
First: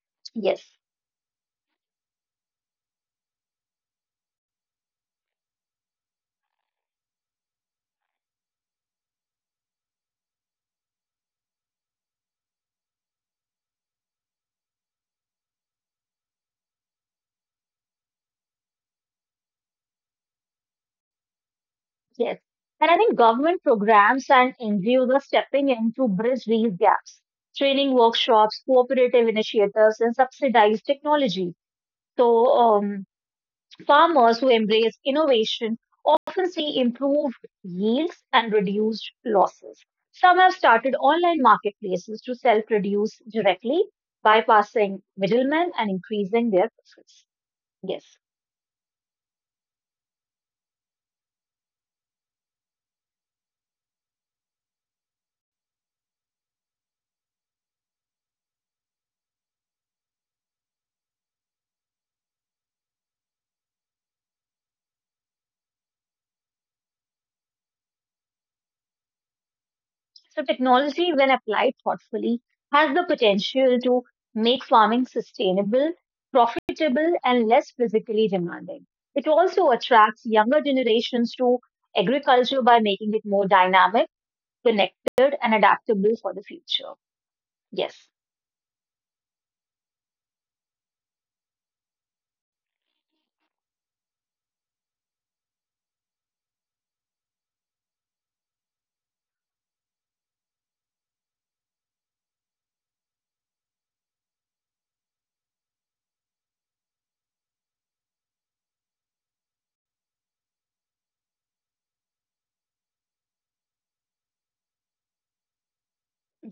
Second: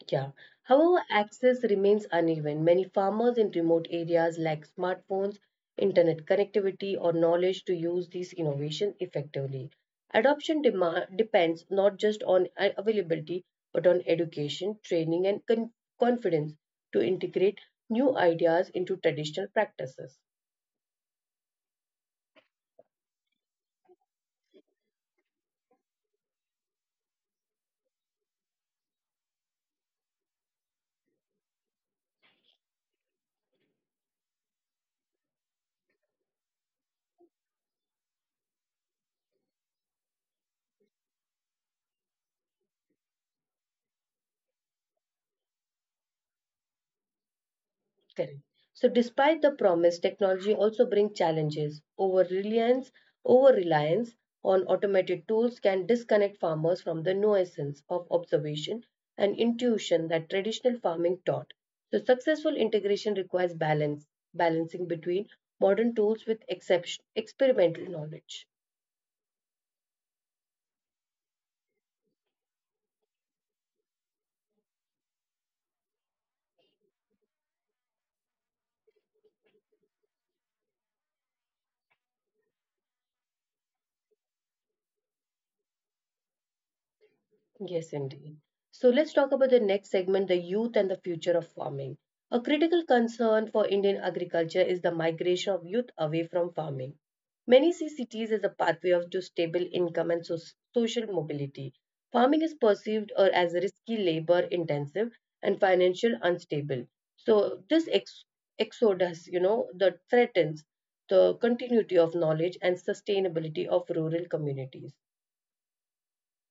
Yeah.
Yes,
However, access remains uneven. Many farmers in remote areas lack smartphones, internet connectivity, or knowledge to use these innovations effectively. Adoption demand depends not just on availability, but on education, training, and confidence to integrate new ideas into traditional practices.
yes. And I think government programs and NGOs are stepping in to bridge these gaps. Training workshops, cooperative initiatives, and subsidized technology. So, um, farmers who embrace innovation often see improved yields and reduced losses. Some have started online marketplaces to self produce directly, bypassing middlemen and increasing their profits. Yes.
Correct. So, despite the promise, technology also brings challenges. Over reliance on automated tools can disconnect farmers from the nuisance of observation and intuition that traditional farming taught. So, successful integration requires balance, balancing between modern tools with exception, experimental knowledge.
So, technology, when applied thoughtfully, has the potential to make farming sustainable, profitable, and less physically demanding. It also attracts younger generations to agriculture by making it more dynamic connected, and adaptable for the future.
Yes,
Yes,
indeed. So let's talk about the next segment, the youth and the future of farming. A critical concern for Indian agriculture is the migration of youth away from farming. Many see cities as a to stable income and social mobility. Farming is perceived or as risky, labor intensive, and financial unstable. So this exodus, you know, that threatens the continuity of knowledge and sustainability of rural communities.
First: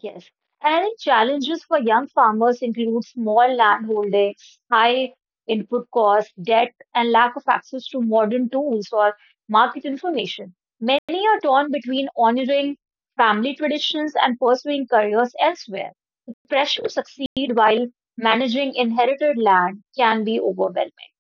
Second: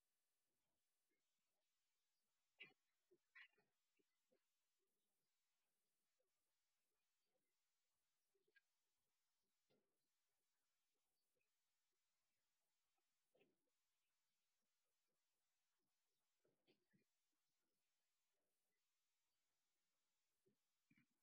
yes. And challenges for young farmers include small land holdings, high input costs, debt, and lack of access to modern tools or market information. Many are torn between honoring family traditions and pursuing careers elsewhere. Pressure to succeed while managing inherited land can be overwhelming.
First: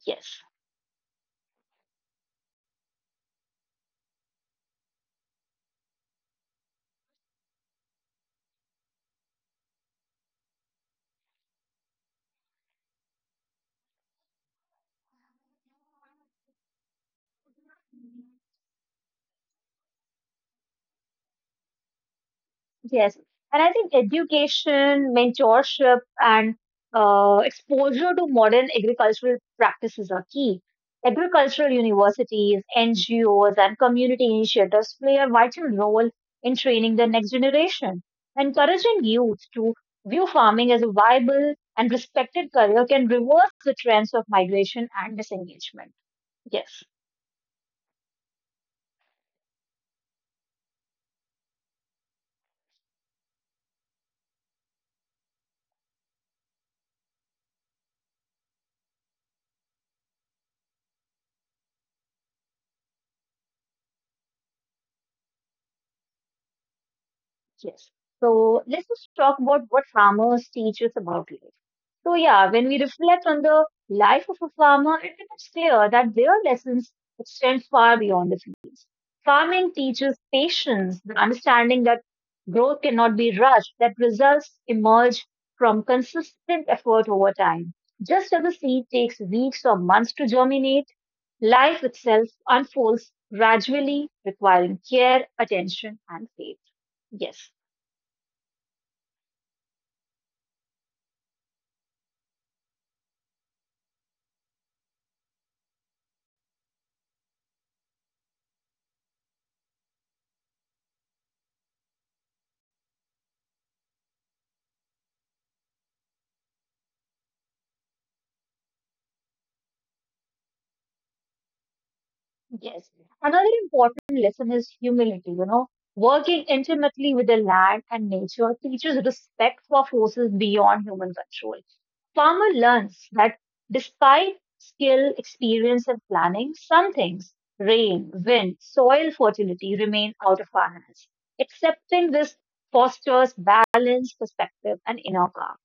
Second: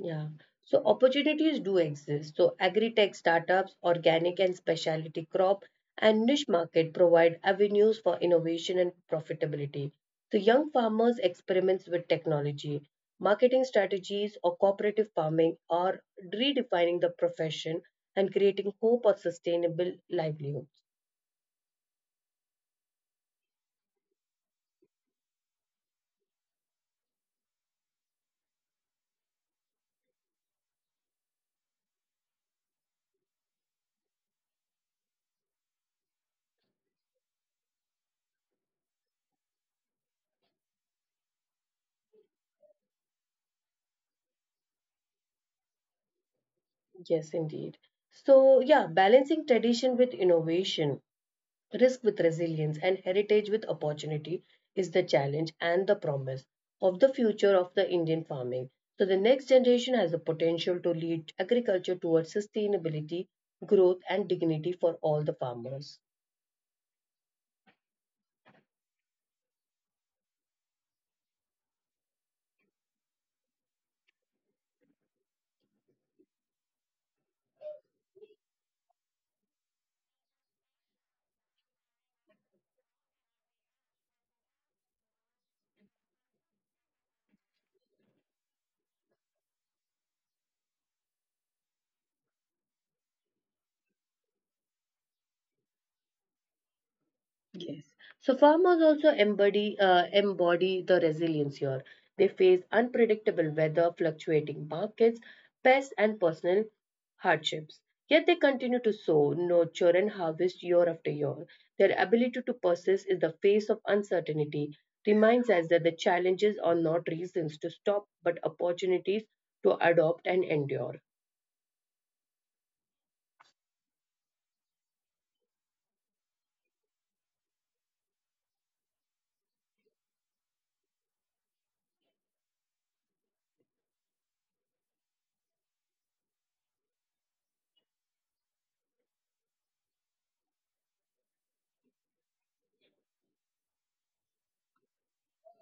Yeah.
Yes.
So opportunities do exist. So agri-tech startups, organic and specialty crop, and niche market provide avenues for innovation and profitability. So young farmers experiments with technology, marketing strategies, or cooperative farming are redefining the profession and creating hope or sustainable livelihoods.
Yes, and I think education, mentorship, and exposure to modern agricultural practices are key. Agricultural universities, NGOs, and community initiatives play a vital role in training the next generation. Encouraging youth to view farming as a viable and respected career can reverse the trends of migration and disengagement. Yes,
Yes, indeed. So yeah, balancing tradition with innovation. Risk with resilience and heritage with opportunity is the challenge and the promise of the future of the Indian farming. So the next generation has the potential to lead agriculture towards sustainability, growth and dignity for all the farmers.
yes. So let's just talk about what farmers teach us about life. So, yeah, when we reflect on the life of a farmer, it becomes clear that their lessons extend far beyond the field. Farming teaches patience, the understanding that growth cannot be rushed, that results emerge from consistent effort over time. Just as a seed takes weeks or months to germinate, life itself unfolds gradually, requiring care, attention, and faith. Yes.
Yes. So farmers also embody the resilience here. They face unpredictable weather, fluctuating markets, pests, and personal hardships. Yet they continue to sow, nurture, and harvest year after year. Their ability to persist in the face of uncertainty reminds us that the challenges are not reasons to stop, but opportunities to adopt and endure.
Yes. Another important lesson is humility, you know. Working intimately with the land and nature teaches respect for forces beyond human control. Farmer learns that despite skill, experience, and planning, some things, rain, wind, soil fertility, remain out of our hands. Accepting this fosters balance, perspective, and inner calm.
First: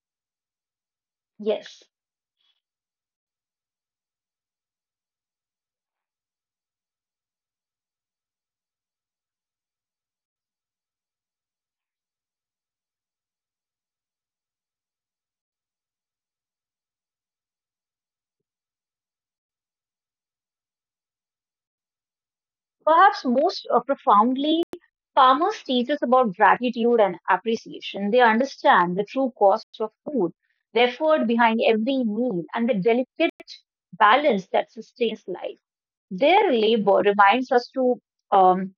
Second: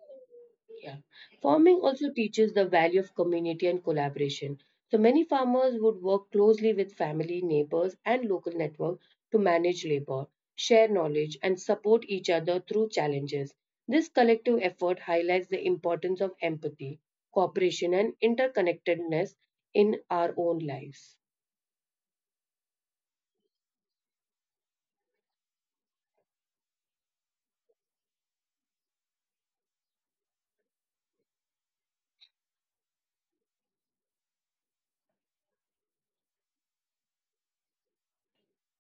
Yeah. Farming
Yes.
also teaches the value of community and collaboration. So many farmers would work closely with family, neighbors, and local network to manage labor, share knowledge, and support each other through challenges. This collective effort highlights the importance of empathy, cooperation, and interconnectedness in our own lives.
Perhaps most profoundly, farmers teach us about gratitude and appreciation. They understand the true cost of food, the effort behind every meal, and the delicate balance that sustains life. Their labor reminds us to um,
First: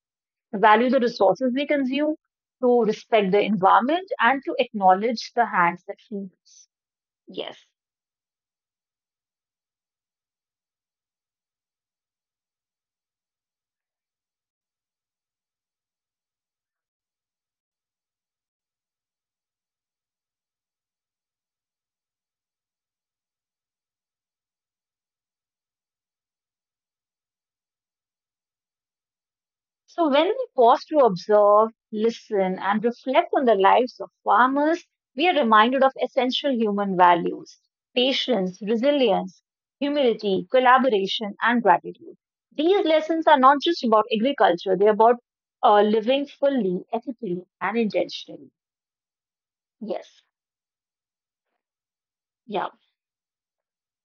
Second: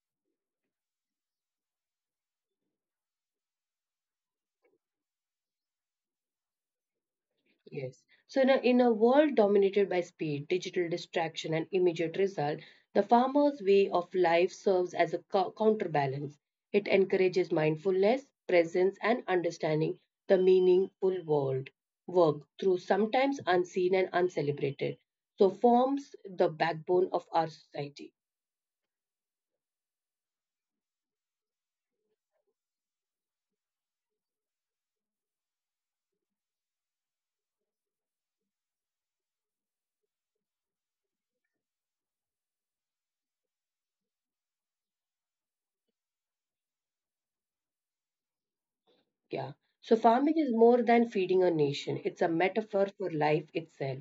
value the resources we consume, to respect the environment, and to acknowledge the hands that feed us. Yes.
Yes. So, in a world dominated by speed, digital distraction, and immediate result, the farmer's way of life serves as a counterbalance. It encourages mindfulness, presence, and understanding the meaningful world work through sometimes unseen and uncelebrated. So, forms the backbone of our society.
So, when we pause to observe, listen, and reflect on the lives of farmers, we are reminded of essential human values patience, resilience, humility, collaboration, and gratitude. These lessons are not just about agriculture, they're about living fully, ethically, and intentionally.
Yeah. So
Yes,
farming is more than feeding a nation. It's a
yeah.
metaphor for life itself.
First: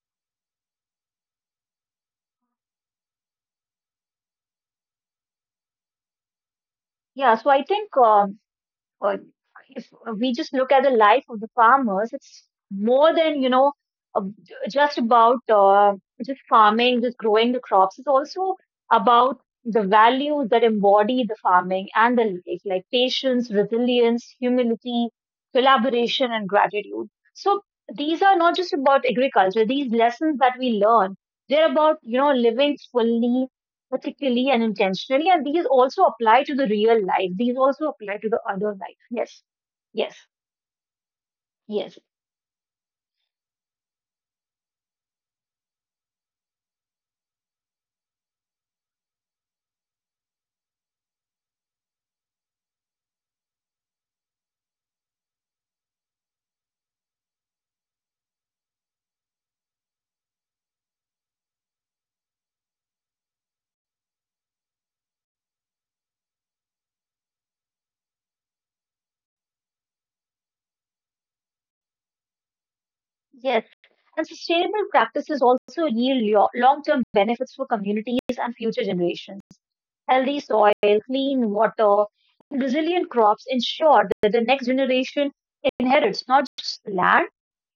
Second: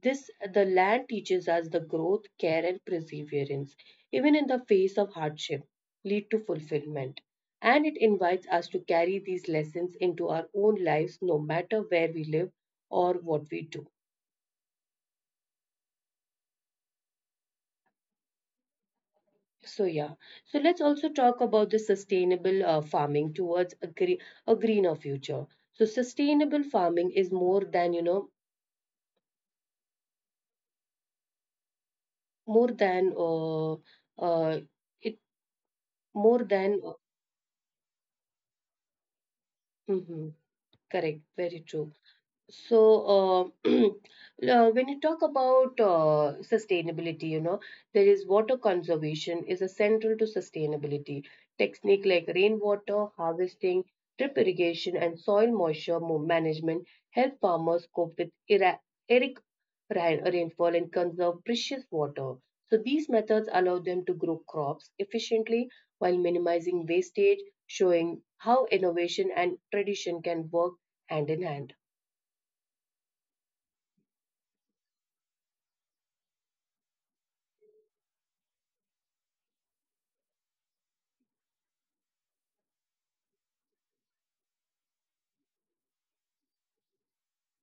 This the land teaches us the growth, care and perseverance, even in the face of hardship, lead to fulfillment.
Yeah, so I
And
think
it invites us to
uh,
carry these
if
lessons
we
into
just
our
look at
own
the
lives
life of
no
the
matter
farmers,
where we
it's
live
more
or
than you
what we
know
do.
uh, just about just farming, just growing the crops. It's also about the
So yeah.
values that
So let's also
embody the
talk about the
farming and the life,
sustainable
like
uh, farming
patience,
towards
resilience,
a greener
humility,
future. So
collaboration, and
sustainable
gratitude.
farming is
So
more than you
these are
know,
not just about agriculture. These lessons that we learn, they're about you know living
more than
fully particularly and
uh, it
intentionally. And these also apply
more
to the
than uh
real life. These also apply to the other life. Yes, yes,
mhm, correct, very true.
yes,
So, when you talk about sustainability, you know, there is water conservation is a central to sustainability. Technique like rainwater harvesting, drip irrigation, and soil moisture management help farmers cope with era- eric rainfall and conserve precious water. So, these methods allow them to grow crops efficiently while minimizing wastage, showing how innovation and tradition can work hand in hand.
yes. And sustainable practices also yield long term benefits for communities and future generations. Healthy soil, clean water, and resilient crops ensure that the next generation inherits not just land,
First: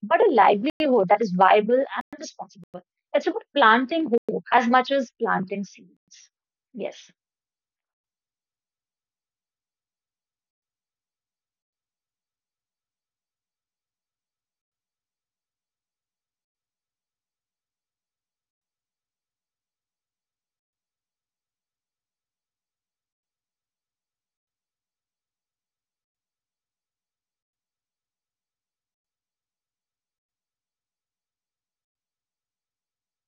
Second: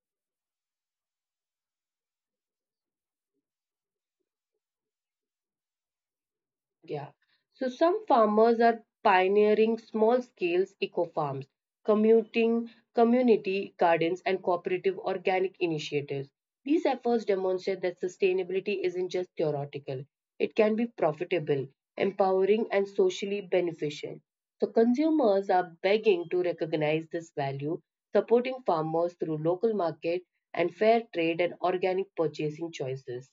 but a livelihood that is viable and responsible. It's about planting hope as much as planting seeds. Yes.
Yeah. So some farmers are pioneering small scale eco farms, commuting community gardens and cooperative organic initiatives. These efforts demonstrate that sustainability isn't just theoretical. It can be profitable, empowering and socially beneficial. So consumers are begging to recognize this value, supporting farmers through local market and fair trade and organic purchasing choices.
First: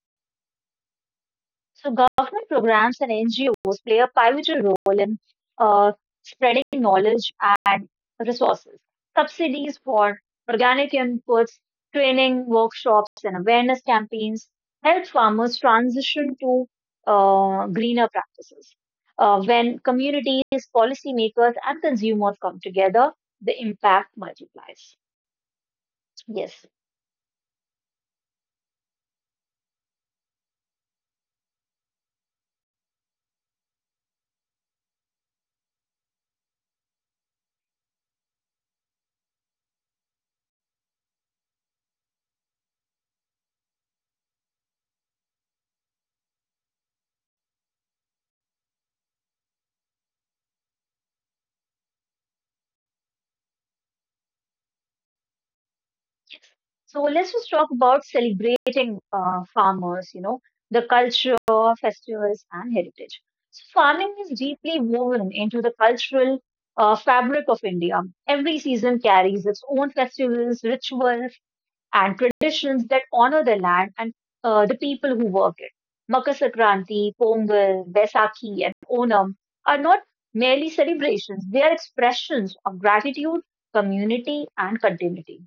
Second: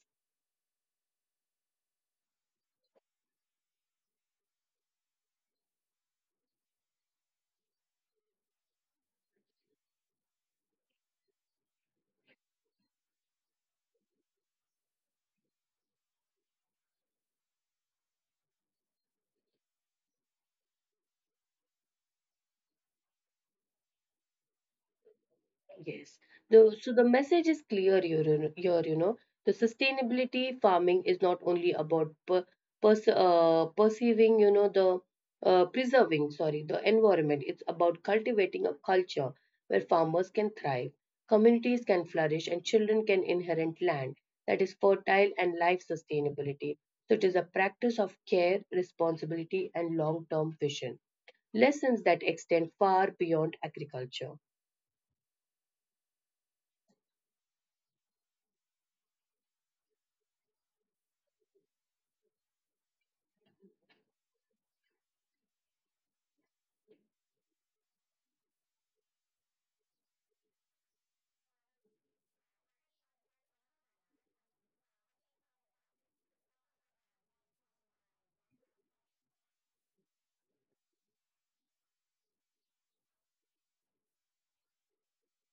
So government programs and NGOs play a pivotal role in uh, spreading knowledge and resources. Subsidies for organic inputs, training workshops, and awareness campaigns help farmers transition to greener practices. When communities, policymakers, and consumers come together, the impact multiplies.
Yes.
Yes.
So the message is clear here, you know. Here, you know. The sustainability farming is not only about per, pers- perceiving, you know, the preserving, sorry, the environment. It's about cultivating a culture where farmers can thrive, communities can flourish, and children can inherit land that is fertile and life sustainability. So it is a practice of care, responsibility, and long-term vision. Lessons that extend far beyond agriculture.
So let's just talk about celebrating farmers, you know, the culture, festivals, and heritage. So farming is deeply woven into the cultural fabric of India. Every season carries its own festivals, rituals, and traditions that honor the land and the people who work it. Makar Sankranti, Pongal, Vaisakhi, and Onam are not merely celebrations; they are expressions of gratitude, community, and continuity.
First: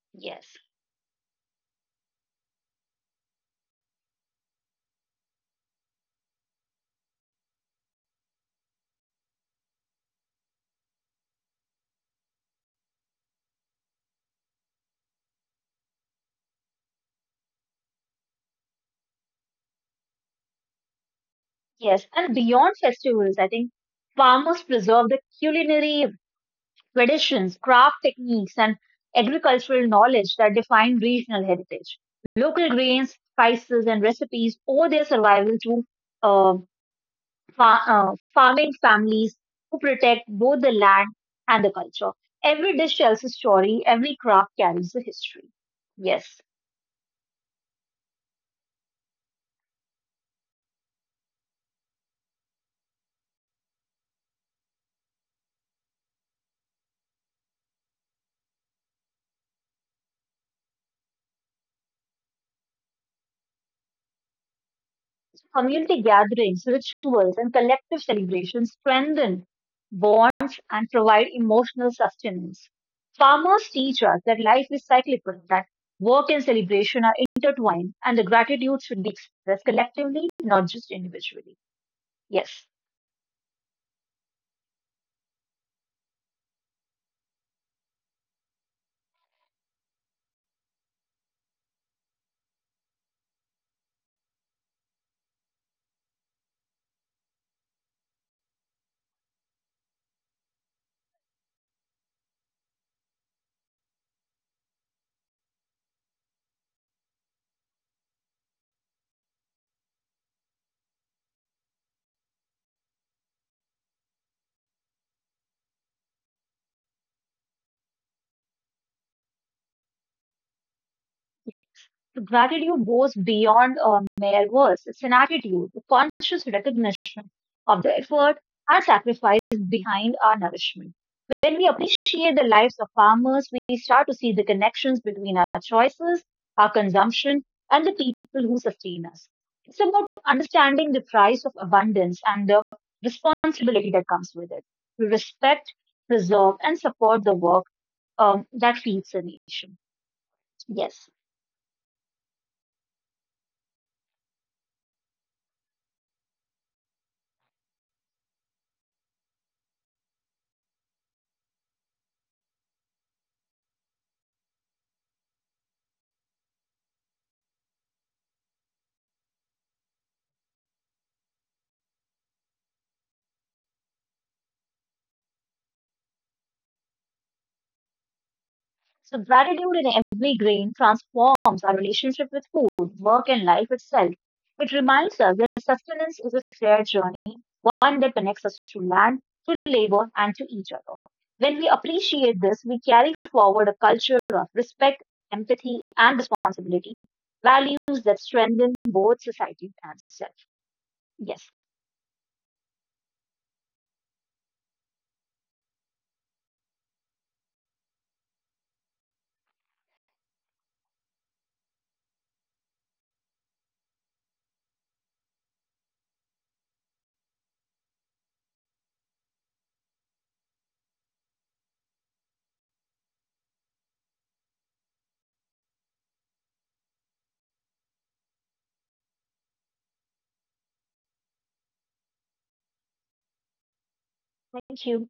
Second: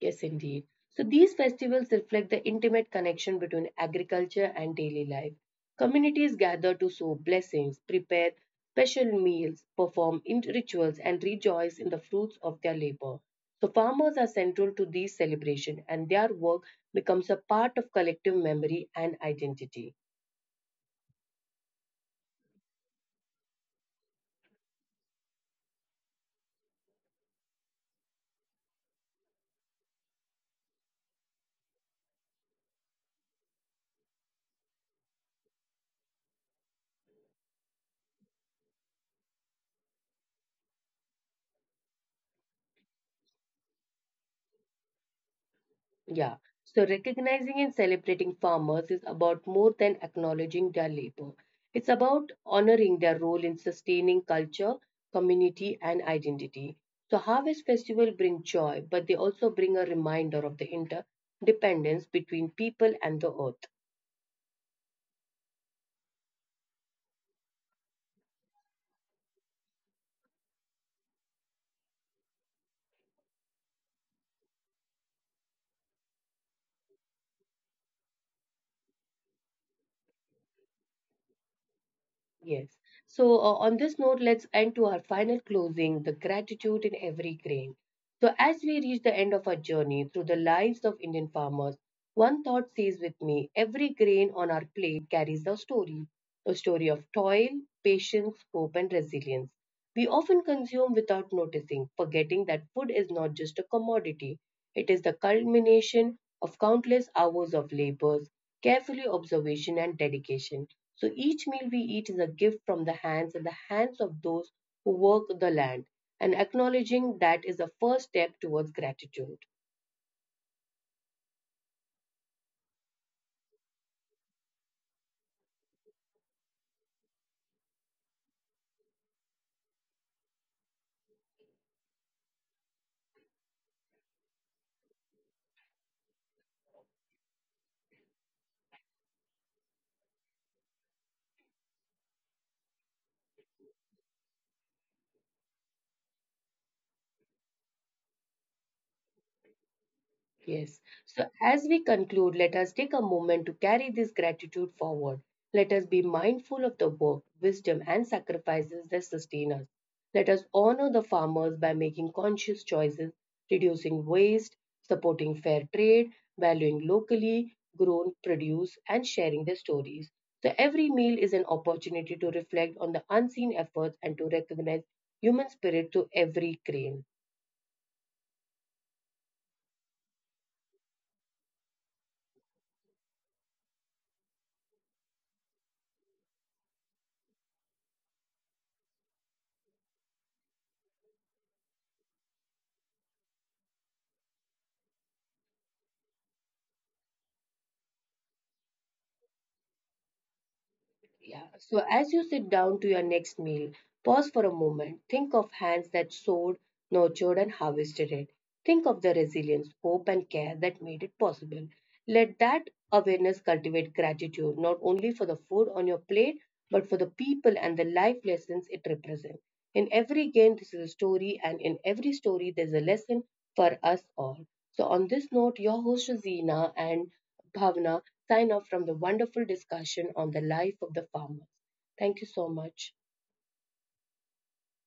Yes,
Yes.
indeed. So these festivals reflect the intimate connection between agriculture and daily life. Communities gather to sow blessings, prepare special meals, perform rituals, and rejoice in the fruits of their labor. So farmers are central to these celebrations, and their work becomes a part of collective memory and identity.
Yes, and beyond festivals, I think farmers preserve the culinary traditions, craft techniques, and agricultural knowledge that define regional heritage. Local grains, spices, and recipes owe their survival to uh, farming families who protect both the land and the culture. Every dish tells a story, every craft carries a history.
Yeah,
Yes.
so recognizing and celebrating farmers is about more than acknowledging their labor. It's about honoring their role in sustaining culture, community, and identity. So, harvest festival bring joy, but they also bring a reminder of the interdependence between people and the earth.
Community gatherings, rituals, and collective celebrations strengthen bonds and provide emotional sustenance. Farmers teach us that life is cyclical, that work and celebration are intertwined, and the gratitude should be expressed collectively, not just individually. Yes.
Yes. So, on this note, let's end to our final closing the gratitude in every grain. So, as we reach the end of our journey through the lives of Indian farmers, one thought stays with me every grain on our plate carries a story of toil, patience, hope, and resilience. We often consume without noticing, forgetting that food is not just a commodity, it is the culmination of countless hours of labor, carefully observation, and dedication. So each meal we eat is a gift from the hands and the hands of those who work the land. And acknowledging that is the first step towards gratitude.
Gratitude goes beyond mere words. It's an attitude, a conscious recognition of the effort and sacrifice behind our nourishment. When we appreciate the lives of farmers, we start to see the connections between our choices, our consumption, and the people who sustain us. It's about understanding the price of abundance and the responsibility that comes with it. We respect, preserve, and support the work that feeds the nation.
Yes.
Yes.
So, as we conclude, let us take a moment to carry this gratitude forward. Let us be mindful of the work, wisdom, and sacrifices that sustain us. Let us honor the farmers by making conscious choices, reducing waste, supporting fair trade, valuing locally grown produce, and sharing their stories. So, every meal is an opportunity to reflect on the unseen efforts and to recognize human spirit to every grain.
So gratitude in every grain transforms our relationship with food, work, and life itself. It reminds us that sustenance is a shared journey, one that connects us to land, to labor, and to each other. When we appreciate this, we carry forward a culture of respect, empathy, and responsibility, values that strengthen both society and self. Yes,
Yeah. So as you sit down to your next meal, pause for a moment. Think of hands that sowed, nurtured, and harvested it. Think of the resilience, hope, and care that made it possible. Let that awareness cultivate gratitude, not only for the food on your plate, but for the people and the life lessons it represents. In every game, this is a story, and in every story, there's a lesson for us all. So, on this note, your host, Zina and Bhavna, sign off from the wonderful discussion on the life of the farmer. Thank you so much.
thank you.